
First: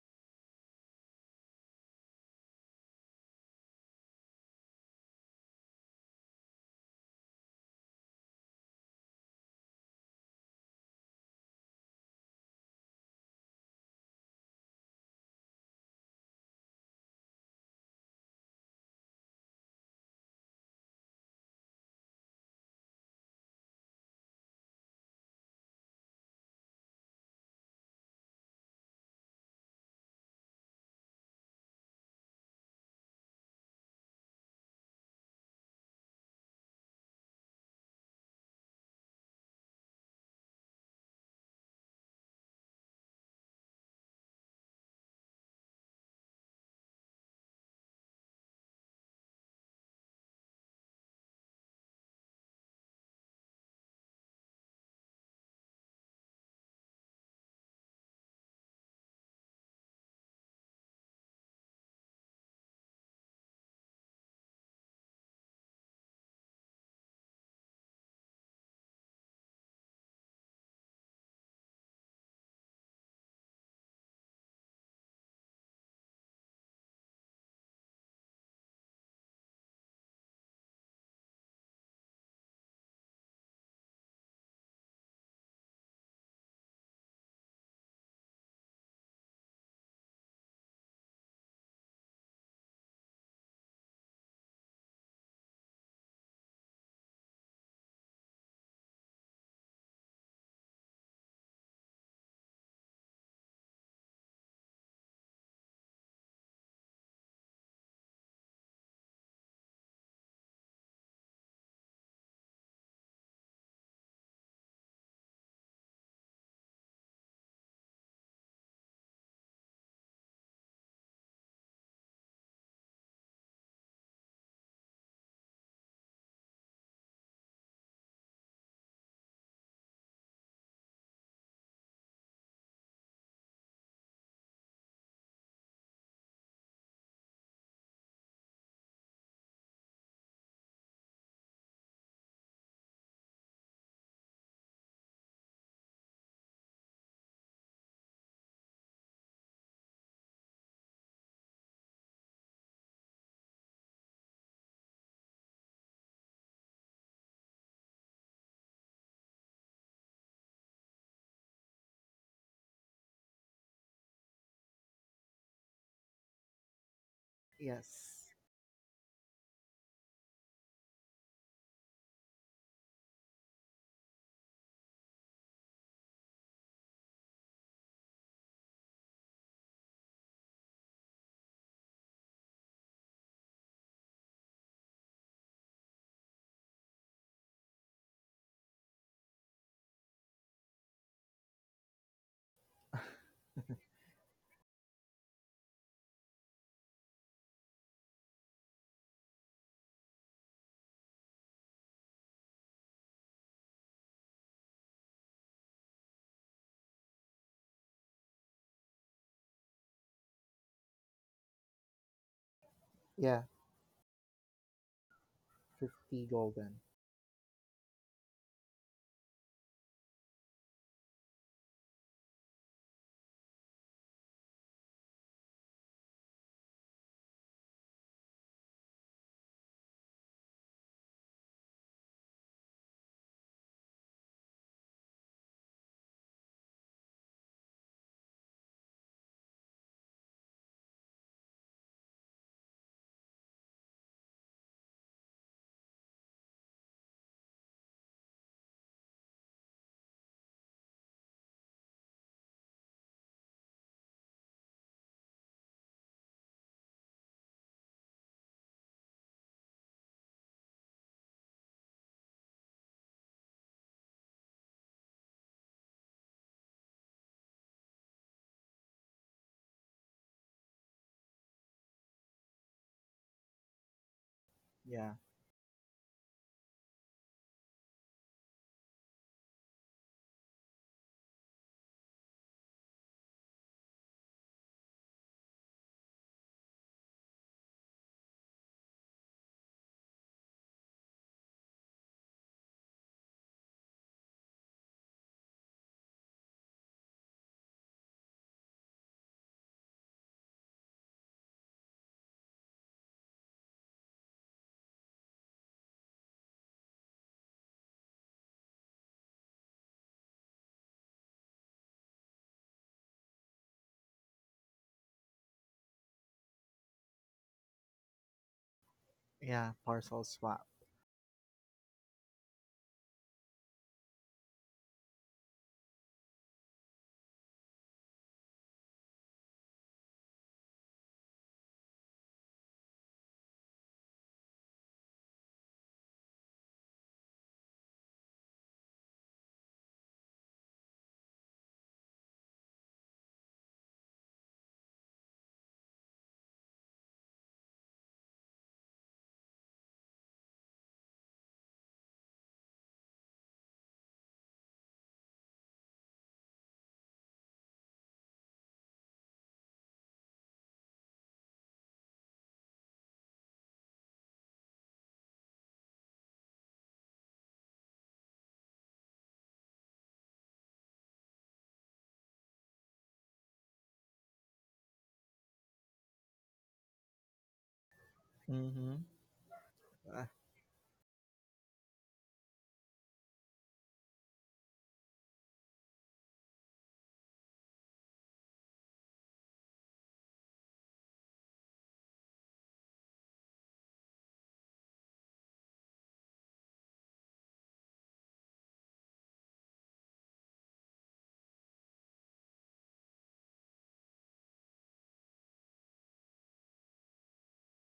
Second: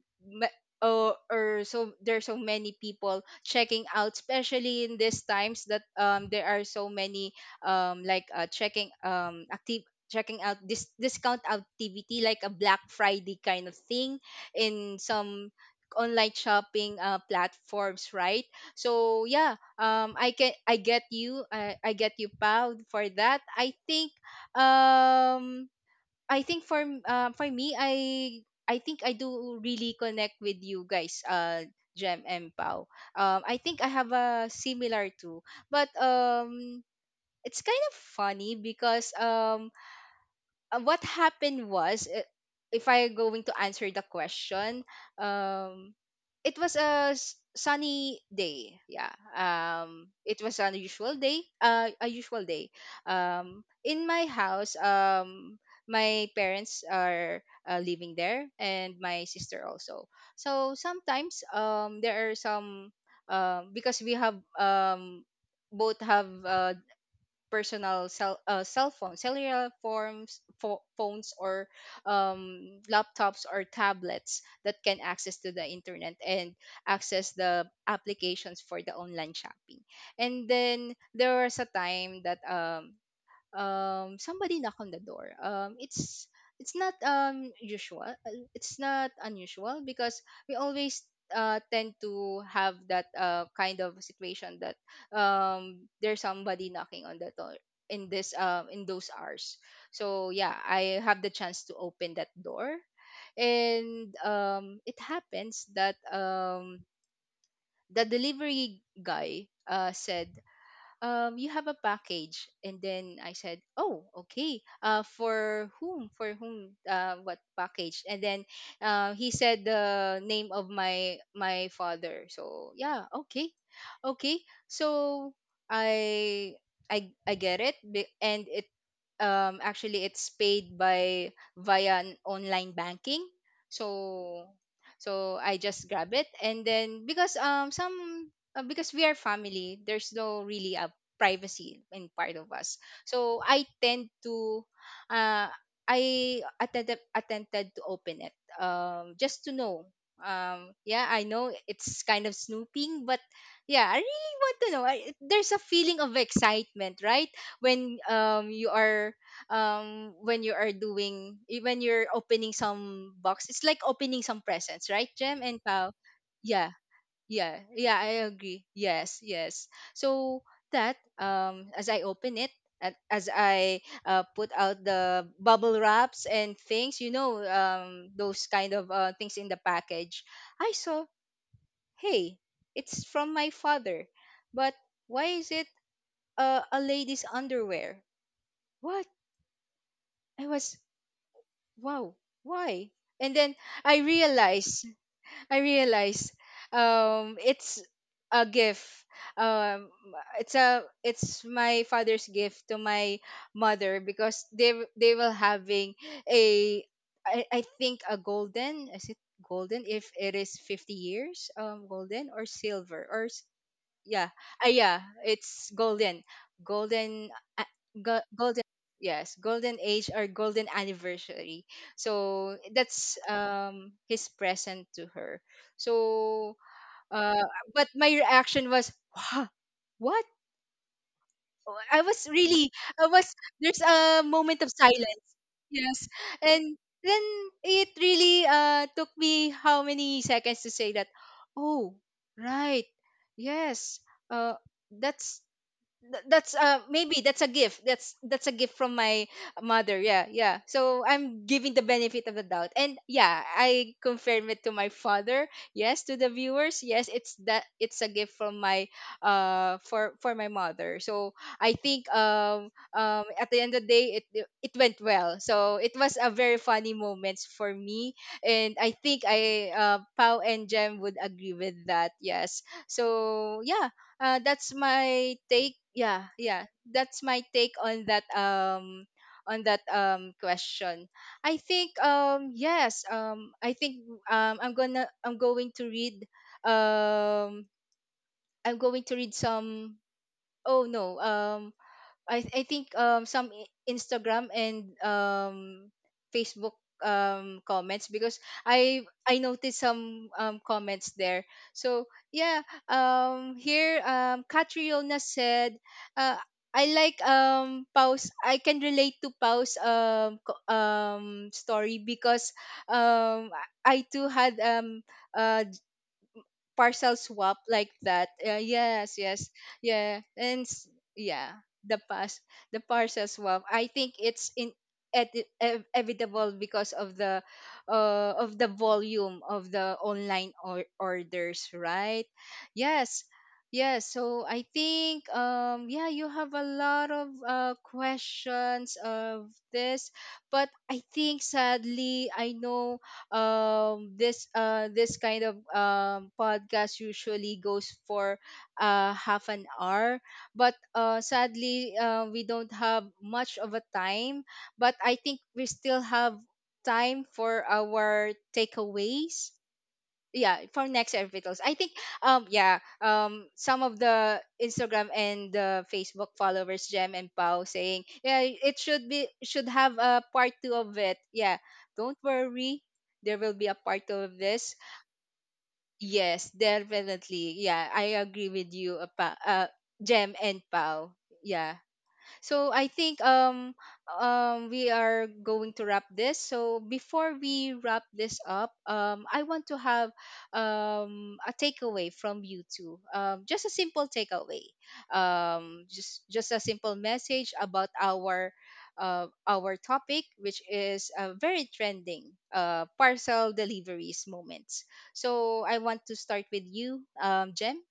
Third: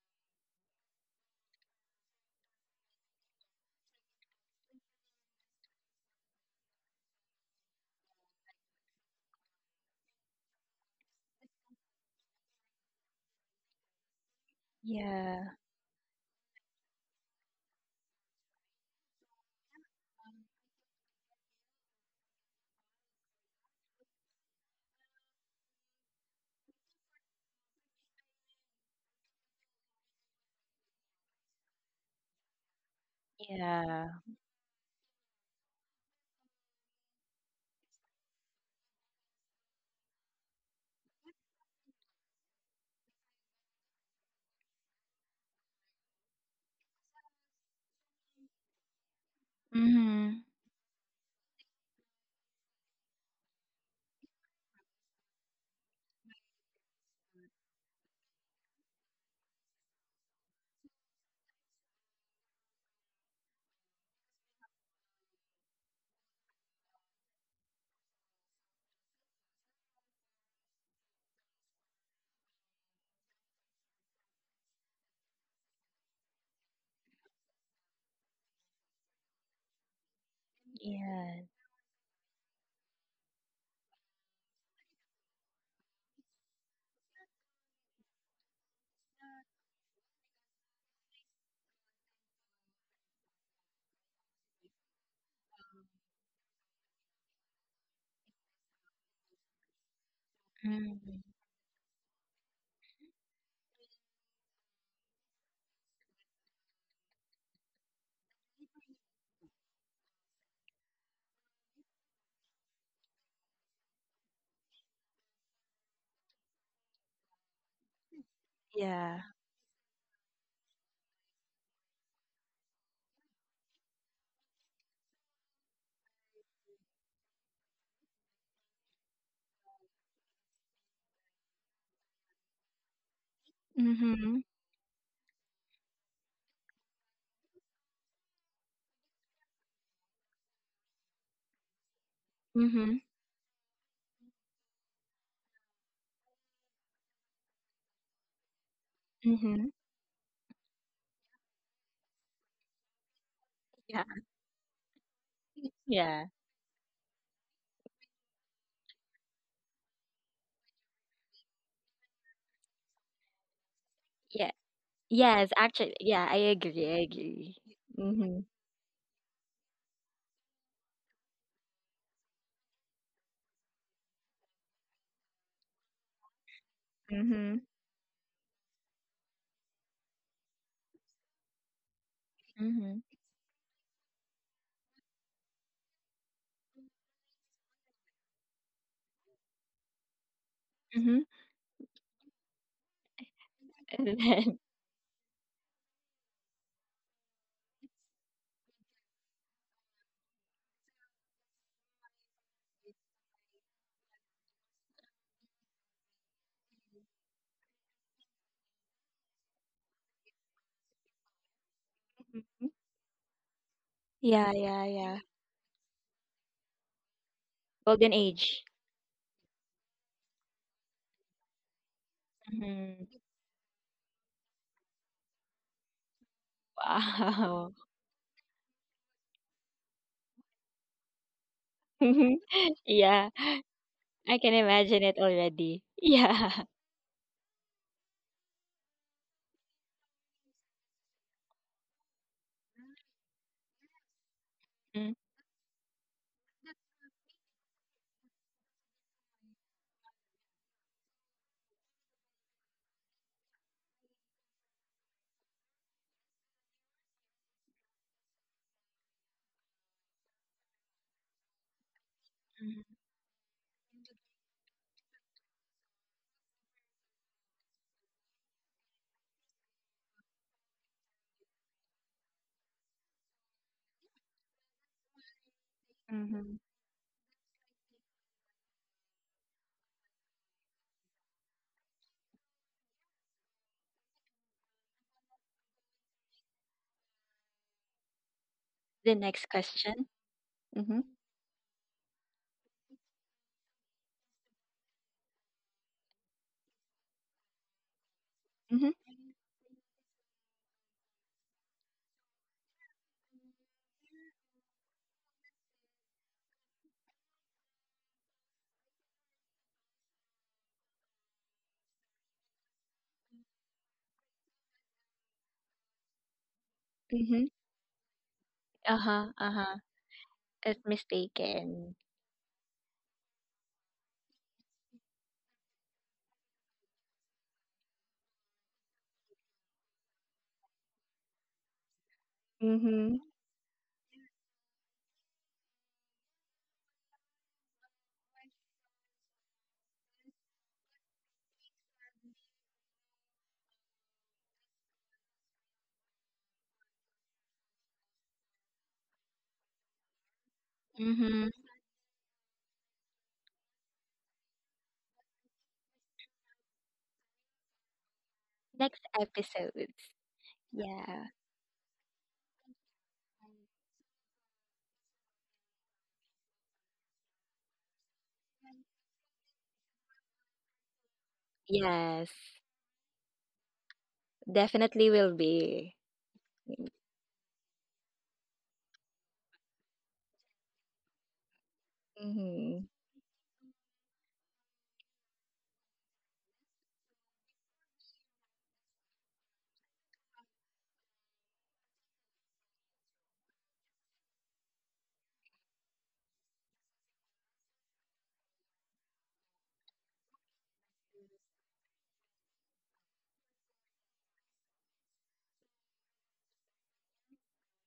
S1: or so there's so many people checking out, especially in these times that there are so many like checking active checking out this discount activity, like a Black Friday kind of thing in some
S3: Yeah.
S1: online shopping platforms, right? So yeah, I get you, I get you proud for that, I think. um I think for for me, I think I do really connect with you guys, Jem and Pau. I think I have
S3: Yeah.
S1: a similar too, but it's kind of funny because, what happened was, if I going to answer the question, um it was a sunny day, yeah. It
S3: Mhm.
S1: was an usual day, a usual day in my house. My parents are living there, and my sister also. So sometimes there are some because we have both have personal cell, cell phones, cellular forms, phones, or laptops or tablets that can access to the internet and access the applications for the online shopping. And then there
S3: Yeah.
S1: was a time that, somebody knock on the door. It's not usual, it's not unusual because we always tend to have that kind of situation that there's somebody knocking on the door in this, in those hours. So yeah, I
S3: Mhm.
S1: have the chance to open that door, and it happens that the delivery guy said, "You have a package." And then I said, "Oh, okay. For whom? For whom? What package?" And then
S3: Yeah.
S1: he said the name of my father. So yeah, okay, okay. So I I get it, and it actually it's paid by via an online banking.
S3: Mhm.
S1: So I just grab it, and then because some because we are family, there's no really privacy in part of us.
S3: Mhm.
S1: So I tend to uh, I attempted to open it, just to
S3: Mhm.
S1: know. Yeah, I know it's kind of snooping, but yeah, I
S3: Yeah.
S1: really want to know. There's a feeling of
S3: Yeah.
S1: excitement, right? When you are, when you are doing, when you're opening some box, it's like opening some
S3: Yeah.
S1: presents, right, Jem
S3: Yes,
S1: and Pao?
S3: actually, yeah, I
S1: Yeah,
S3: agree. I agree.
S1: yeah, yeah, I
S2: Yes.
S3: Mm-hmm.
S1: agree. Yes, yes. So that, as I open it, and as I, put out the bubble wraps and things, you know,
S3: Mhm.
S1: those kind of things in the package, I saw, hey,
S3: Mhm.
S1: it's from my father. But why is it a lady's underwear? What? I was,
S3: Mhm.
S1: wow, why? And then I
S3: And then
S1: realized, I realize it's a gift. Um it's a, it's my father's gift to my mother because they will having a, I think a golden, is it golden if it is 50 years? Golden or
S3: mhm.
S1: silver or
S2: Yeah,
S1: yeah.
S3: Yeah, yeah,
S1: Yeah,
S3: yeah.
S1: it's golden,
S2: 50 golden.
S1: golden, uh,
S3: Golden
S1: golden.
S3: age.
S1: Yes, golden age or golden anniversary. So that's
S3: Mhm.
S1: his present to her. So uh
S3: Wow.
S1: but my reaction was, wow, what. Oh, I was really, I was,
S3: Yeah,
S1: there's a
S3: I can
S1: moment of
S3: imagine it
S1: silence.
S3: already.
S1: Yes.
S3: Yeah.
S1: And then it really took me how many seconds to say that, oh, right. Yes. Uh,
S3: Mm,
S1: that's, that's maybe that's a gift, that's a gift from my mother, yeah, yeah. So I'm giving the benefit of the doubt, and yeah, I confirm it to my father. Yes, to the viewers, yes, it's that, it's a gift from my, for my mother. So I think,
S3: mhm,
S1: at the end of the day, it went well, so it was a very funny moments for me, and I think I Pow and Jem would agree with that. Yes. So yeah, that's
S2: Yeah.
S1: my take. Yeah,
S3: mhm.
S1: yeah, that's my take on that, on that question. I think, yes, I think I'm going to read um I'm going to
S3: The
S1: read
S3: next
S1: some.
S3: question.
S1: Oh
S3: Mhm,
S1: no, I think Instagram and Facebook comments because
S3: mhm,
S1: I noticed some comments there. So yeah, here, Catriona said, uh I like Pau's I can relate to Pau's story because um I too had uh parcel
S3: mhm.
S1: swap like that. Yes,
S3: Uh-huh,
S1: yes,
S2: Yeah,
S3: uh-huh.
S1: yeah,
S2: parcel swap.
S3: Is
S1: yeah,
S3: mistaken.
S1: the pass, the parcel swap. I think it's evitable because of the, of the volume of the online orders, right? Yes.
S3: Mhm,
S1: Yes, so I think, yeah, you have a lot of questions of this, but I think sadly I know, this this kind of podcast usually goes for half an hour, but
S3: mhm.
S1: sadly, we don't have much of a time. But I think we still have time for our
S3: Next
S1: takeaways,
S3: episodes.
S1: yeah, for next
S3: Yeah.
S1: vitals, I think. Yeah, some of the Instagram and the Facebook followers, Jem and Pau, saying yeah, it should be, should have a part two of it. Yeah, don't
S3: Yes,
S1: worry, there will be a part two of this.
S3: definitely will be.
S1: Yes, definitely, yeah, I agree with
S2: Mm-hmm.
S1: you, Pa. Jem and Pau, yeah. So I
S3: Mhm.
S1: think, we are going to wrap this. So before we wrap this up, I want to have a takeaway from you two. Um, just a simple takeaway. Just a simple message about our, our topic, which is very trending, parcel deliveries moments. So I want to start with you, Jem.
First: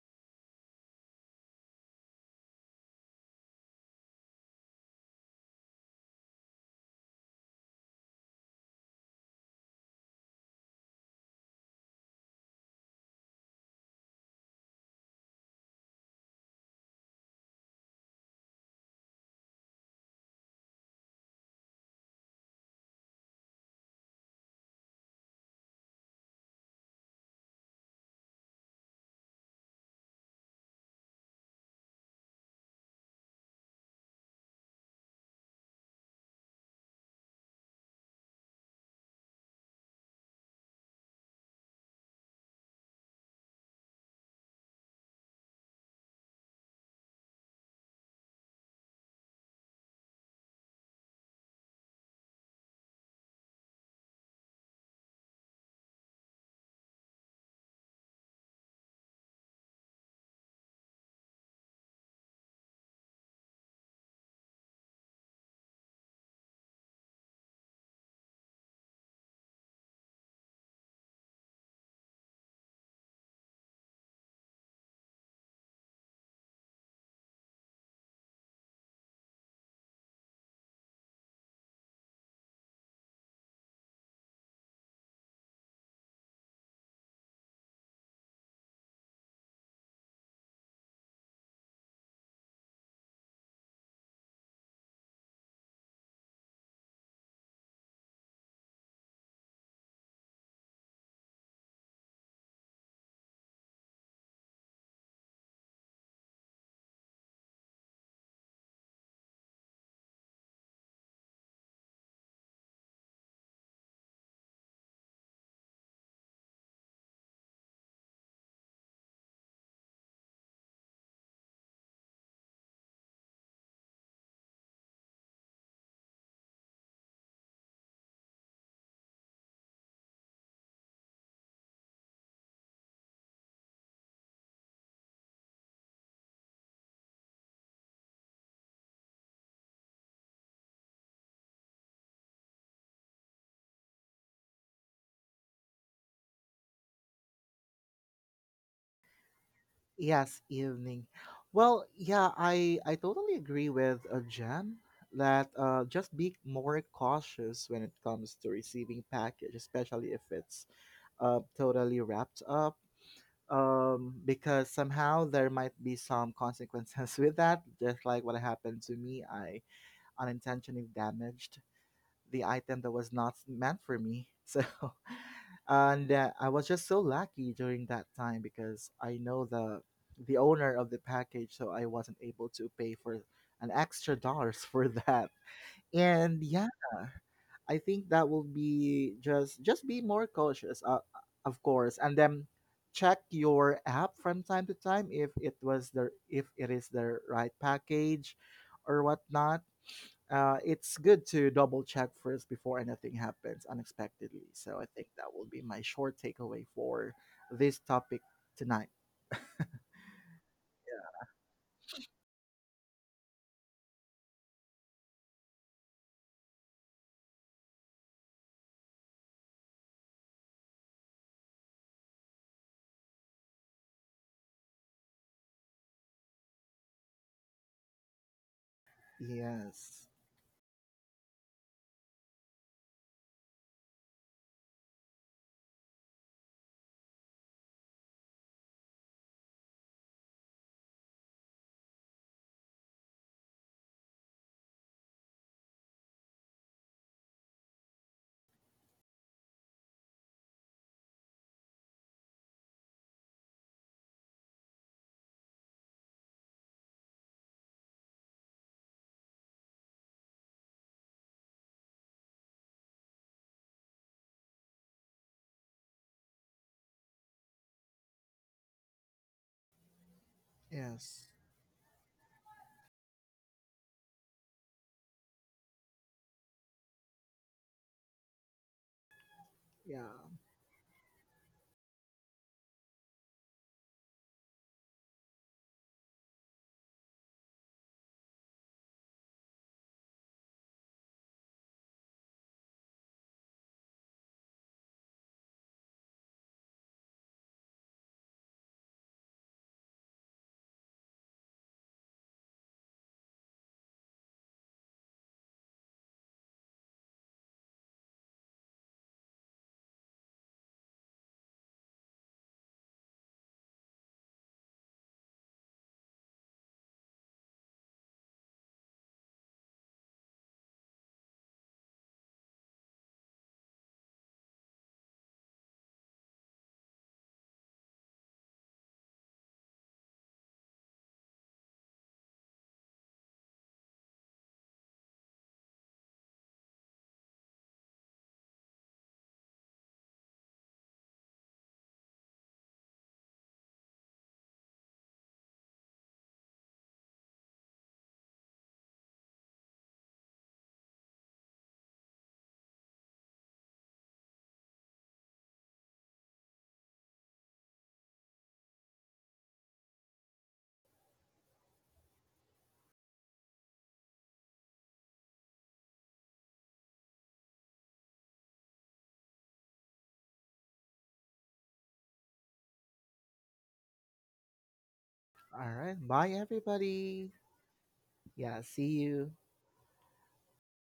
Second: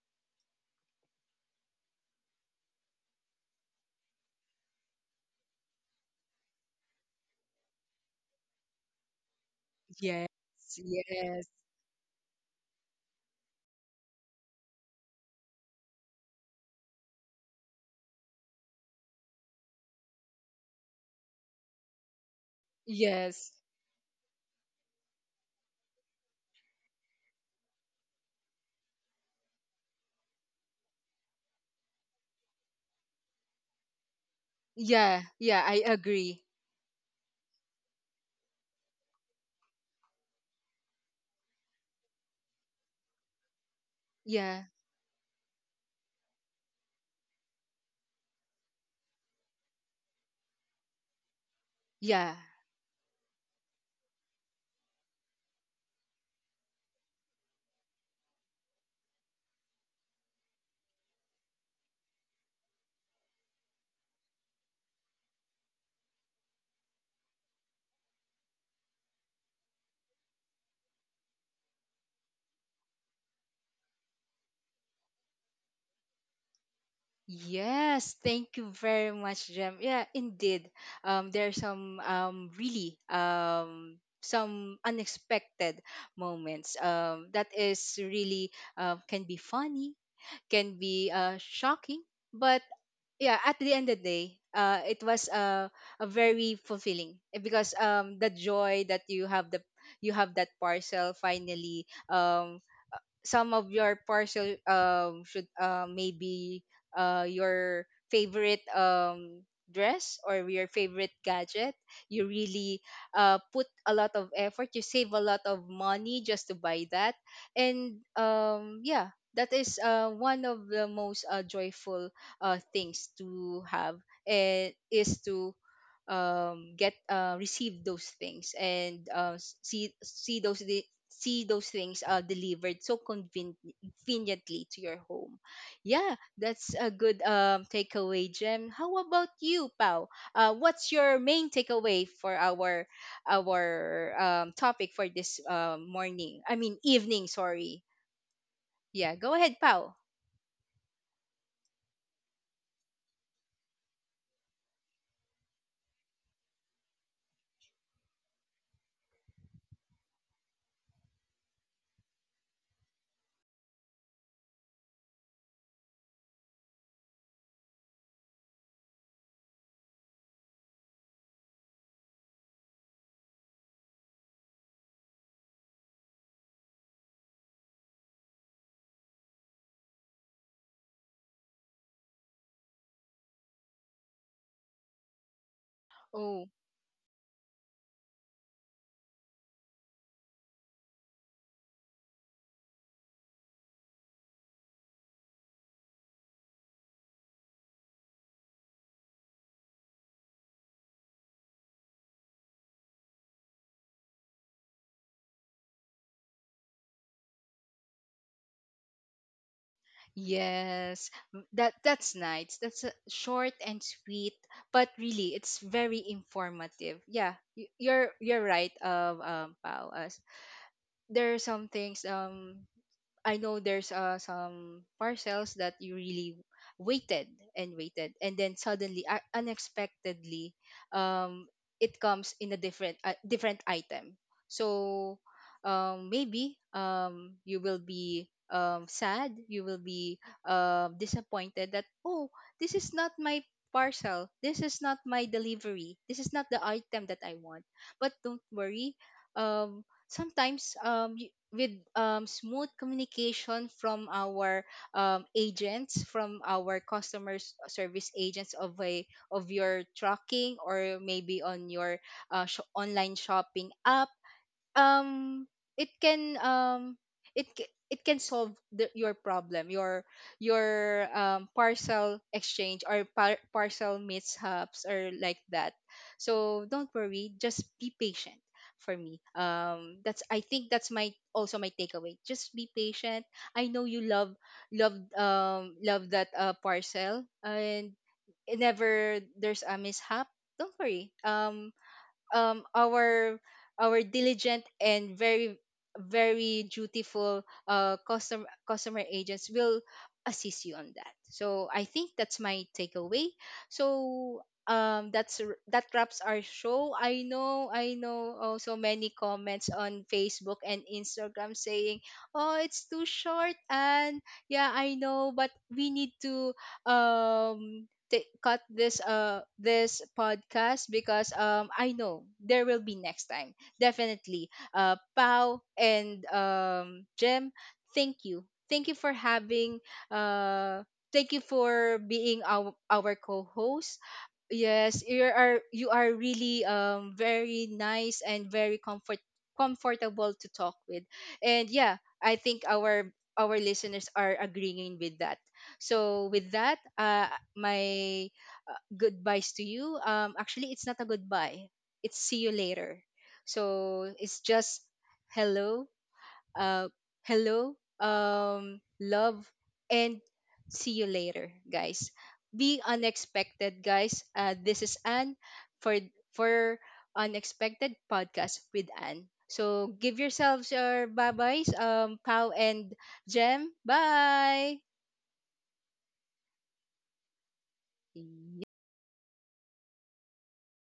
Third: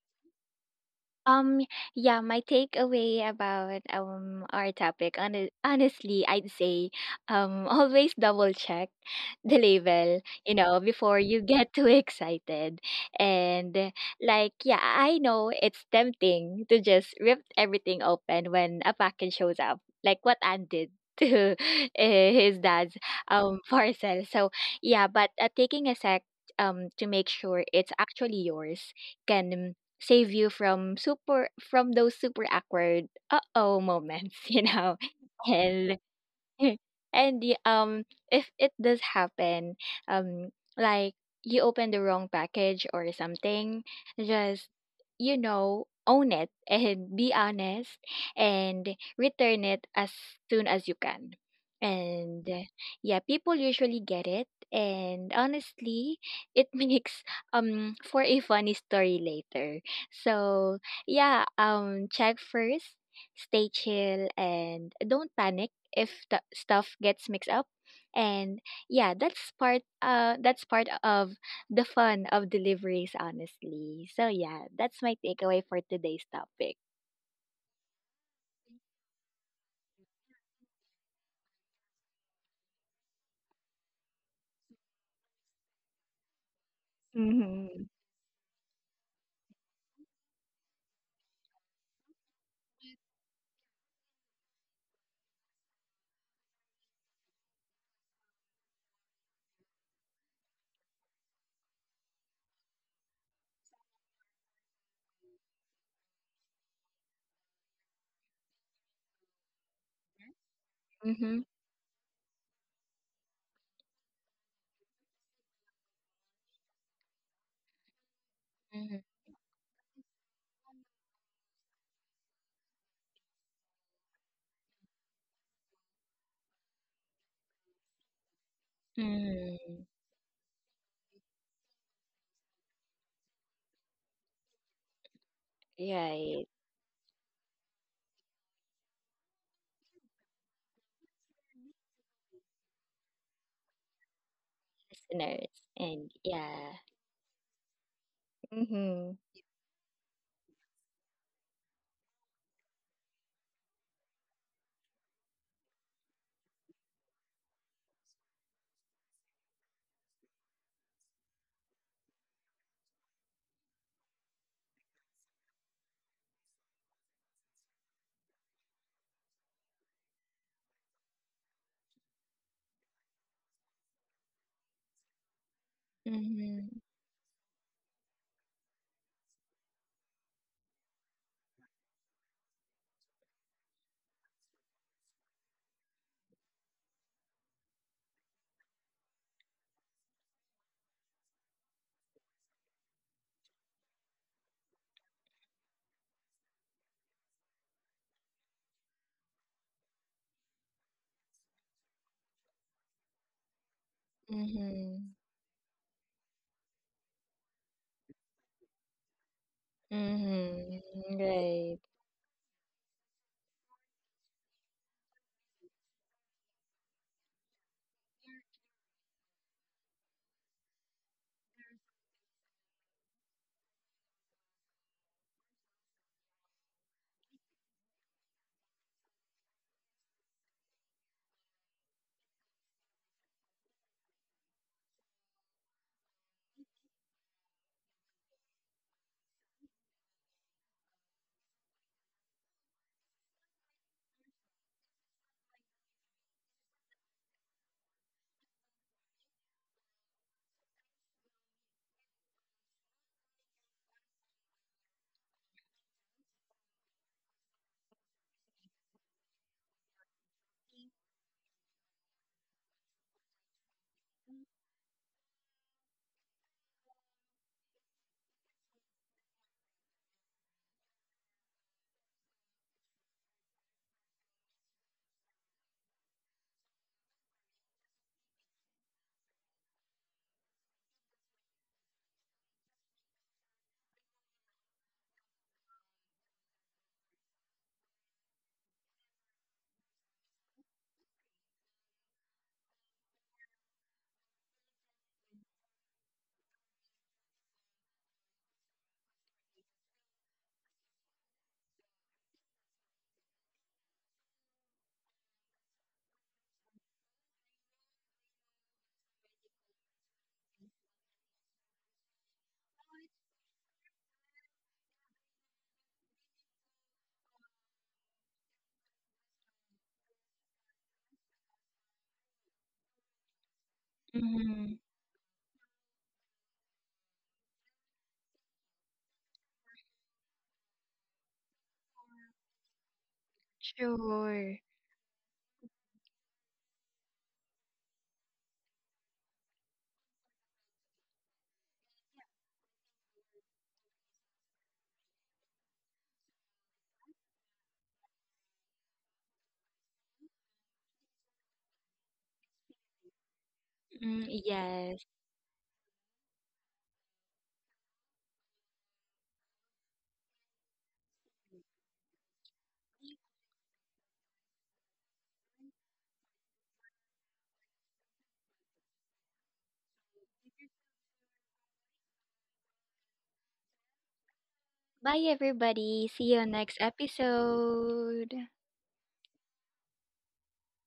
S3: Um, yeah, my takeaway about our topic, honestly, I'd say always double check the label,
S1: Yes,
S3: you know, before you
S1: yes.
S3: get too excited. And like, yeah, I know it's tempting to just rip everything open when a package shows up, like what Ann did to his dad's
S1: Yes.
S3: parcel. So yeah, but taking a sec to make sure it's actually yours can save you from super, from those super awkward uh-oh moments, you know.
S1: Yeah, yeah, I
S3: And
S1: agree.
S3: and the if it does happen, um like, you open the wrong package or something,
S1: Yeah,
S3: just you know own it and be honest and return it as soon as you can,
S1: yeah.
S3: and yeah, people usually get it, and honestly it makes for a funny story later. So yeah, check first, stay chill and don't panic if the stuff gets mixed up. And yeah, that's part of the fun of deliveries honestly. So yeah, that's my takeaway for today's topic.
S1: Yes, thank you very much, Jem. Yeah, indeed. There are some really some unexpected moments. That
S3: Mm-hmm.
S1: is really can be funny, can be shocking, but yeah, at the end of the day, it was a very fulfilling, eh, because the joy that you have, the you have that parcel finally, some of your parcel, should maybe your favorite dress or your favorite
S3: Mhm.
S1: gadget, you really put a lot of effort, you save a lot of money just to buy that. And
S3: Mhm.
S1: yeah, that is one of the most, joyful things to have, and is to, get receive those things, and
S3: Mm.
S1: see those, see those things, delivered so conveniently to your home. Yeah,
S3: Right.
S1: that's a good, takeaway, Jem. How about you, Pau? What's your main takeaway for our, topic for this,
S3: Listeners and
S1: morning? I
S3: yeah.
S1: mean, evening. Sorry.
S3: Mm-hmm.
S1: Yeah, go ahead, Pau.
S2: Yes, evening. Well, yeah, I totally agree with Jen that just be more cautious when it comes to receiving package, especially if it's totally wrapped up, because somehow there might be some consequences with that. Just like what happened to me, I unintentionally damaged the item that was not meant for me. So, and I
S3: Mhm.
S2: was just so lucky during that time because I know the owner of the package, so I wasn't able to pay for an extra dollars for that. And
S1: Oh,
S2: yeah, I think that will be just be more cautious, of course, and then check your app from time to time if it was the if it is the right package or whatnot. It's good to double check first before anything happens unexpectedly. So I think
S3: Mhm.
S2: that will be my short takeaway for this topic tonight.
S3: Mhm.
S1: yes. That,
S3: Right.
S1: that's nice. That's a short and sweet, but really it's very informative. Yeah, you're right, Pao. There are some things, I know there's some parcels that you really waited and waited, and then suddenly,
S2: Yes.
S1: unexpectedly um it comes in a different, different item. So maybe, you will be sad, you will be disappointed that, oh, this is not my parcel, this is not my delivery, this is not the item that I want. But don't worry, sometimes, with smooth communication from our, agents, from our customer service agents of a, of your trucking, or maybe on your, online shopping app, um it can, it can solve the, your problem, your
S2: Yes.
S1: parcel exchange or parcel mishaps or like that. So don't worry, just be patient. For me,
S2: Yeah.
S1: that's, I think that's my also my takeaway, just be patient. I know you love, love, love that, parcel, and whenever there's a mishap, don't worry. Um our our diligent and very, very dutiful customer, customer agents will assist you on that. So I think that's my takeaway. So that's, that wraps our show. I know, I know, also many comments on Facebook and Instagram saying, oh, it's too short, and yeah, I know, but we need to, um cut this, this podcast, because I know there will be next time, definitely.
S3: Mhm.
S1: Pau and Jem, thank you, thank you for having, uh thank you for being our co-host.
S3: Sure.
S1: Yes, you are, you are really, very nice and very comfort, comfortable to talk with. And yeah, I think our listeners are agreeing with that. So with that, my, goodbyes to you. Actually, it's not a goodbye. It's see you later. So
S3: Mm,
S1: it's just
S3: yes.
S1: hello, uh, hello, love, and see you later, guys. Be unexpected, guys. This is Anne for for Unexpected Podcast with Anne. So give yourselves your bye byes, Pow and Jem. Bye.
S3: Bye
S2: All right.
S3: everybody.
S2: Bye,
S3: See you next
S2: everybody.
S3: episode.
S2: Yeah. See you.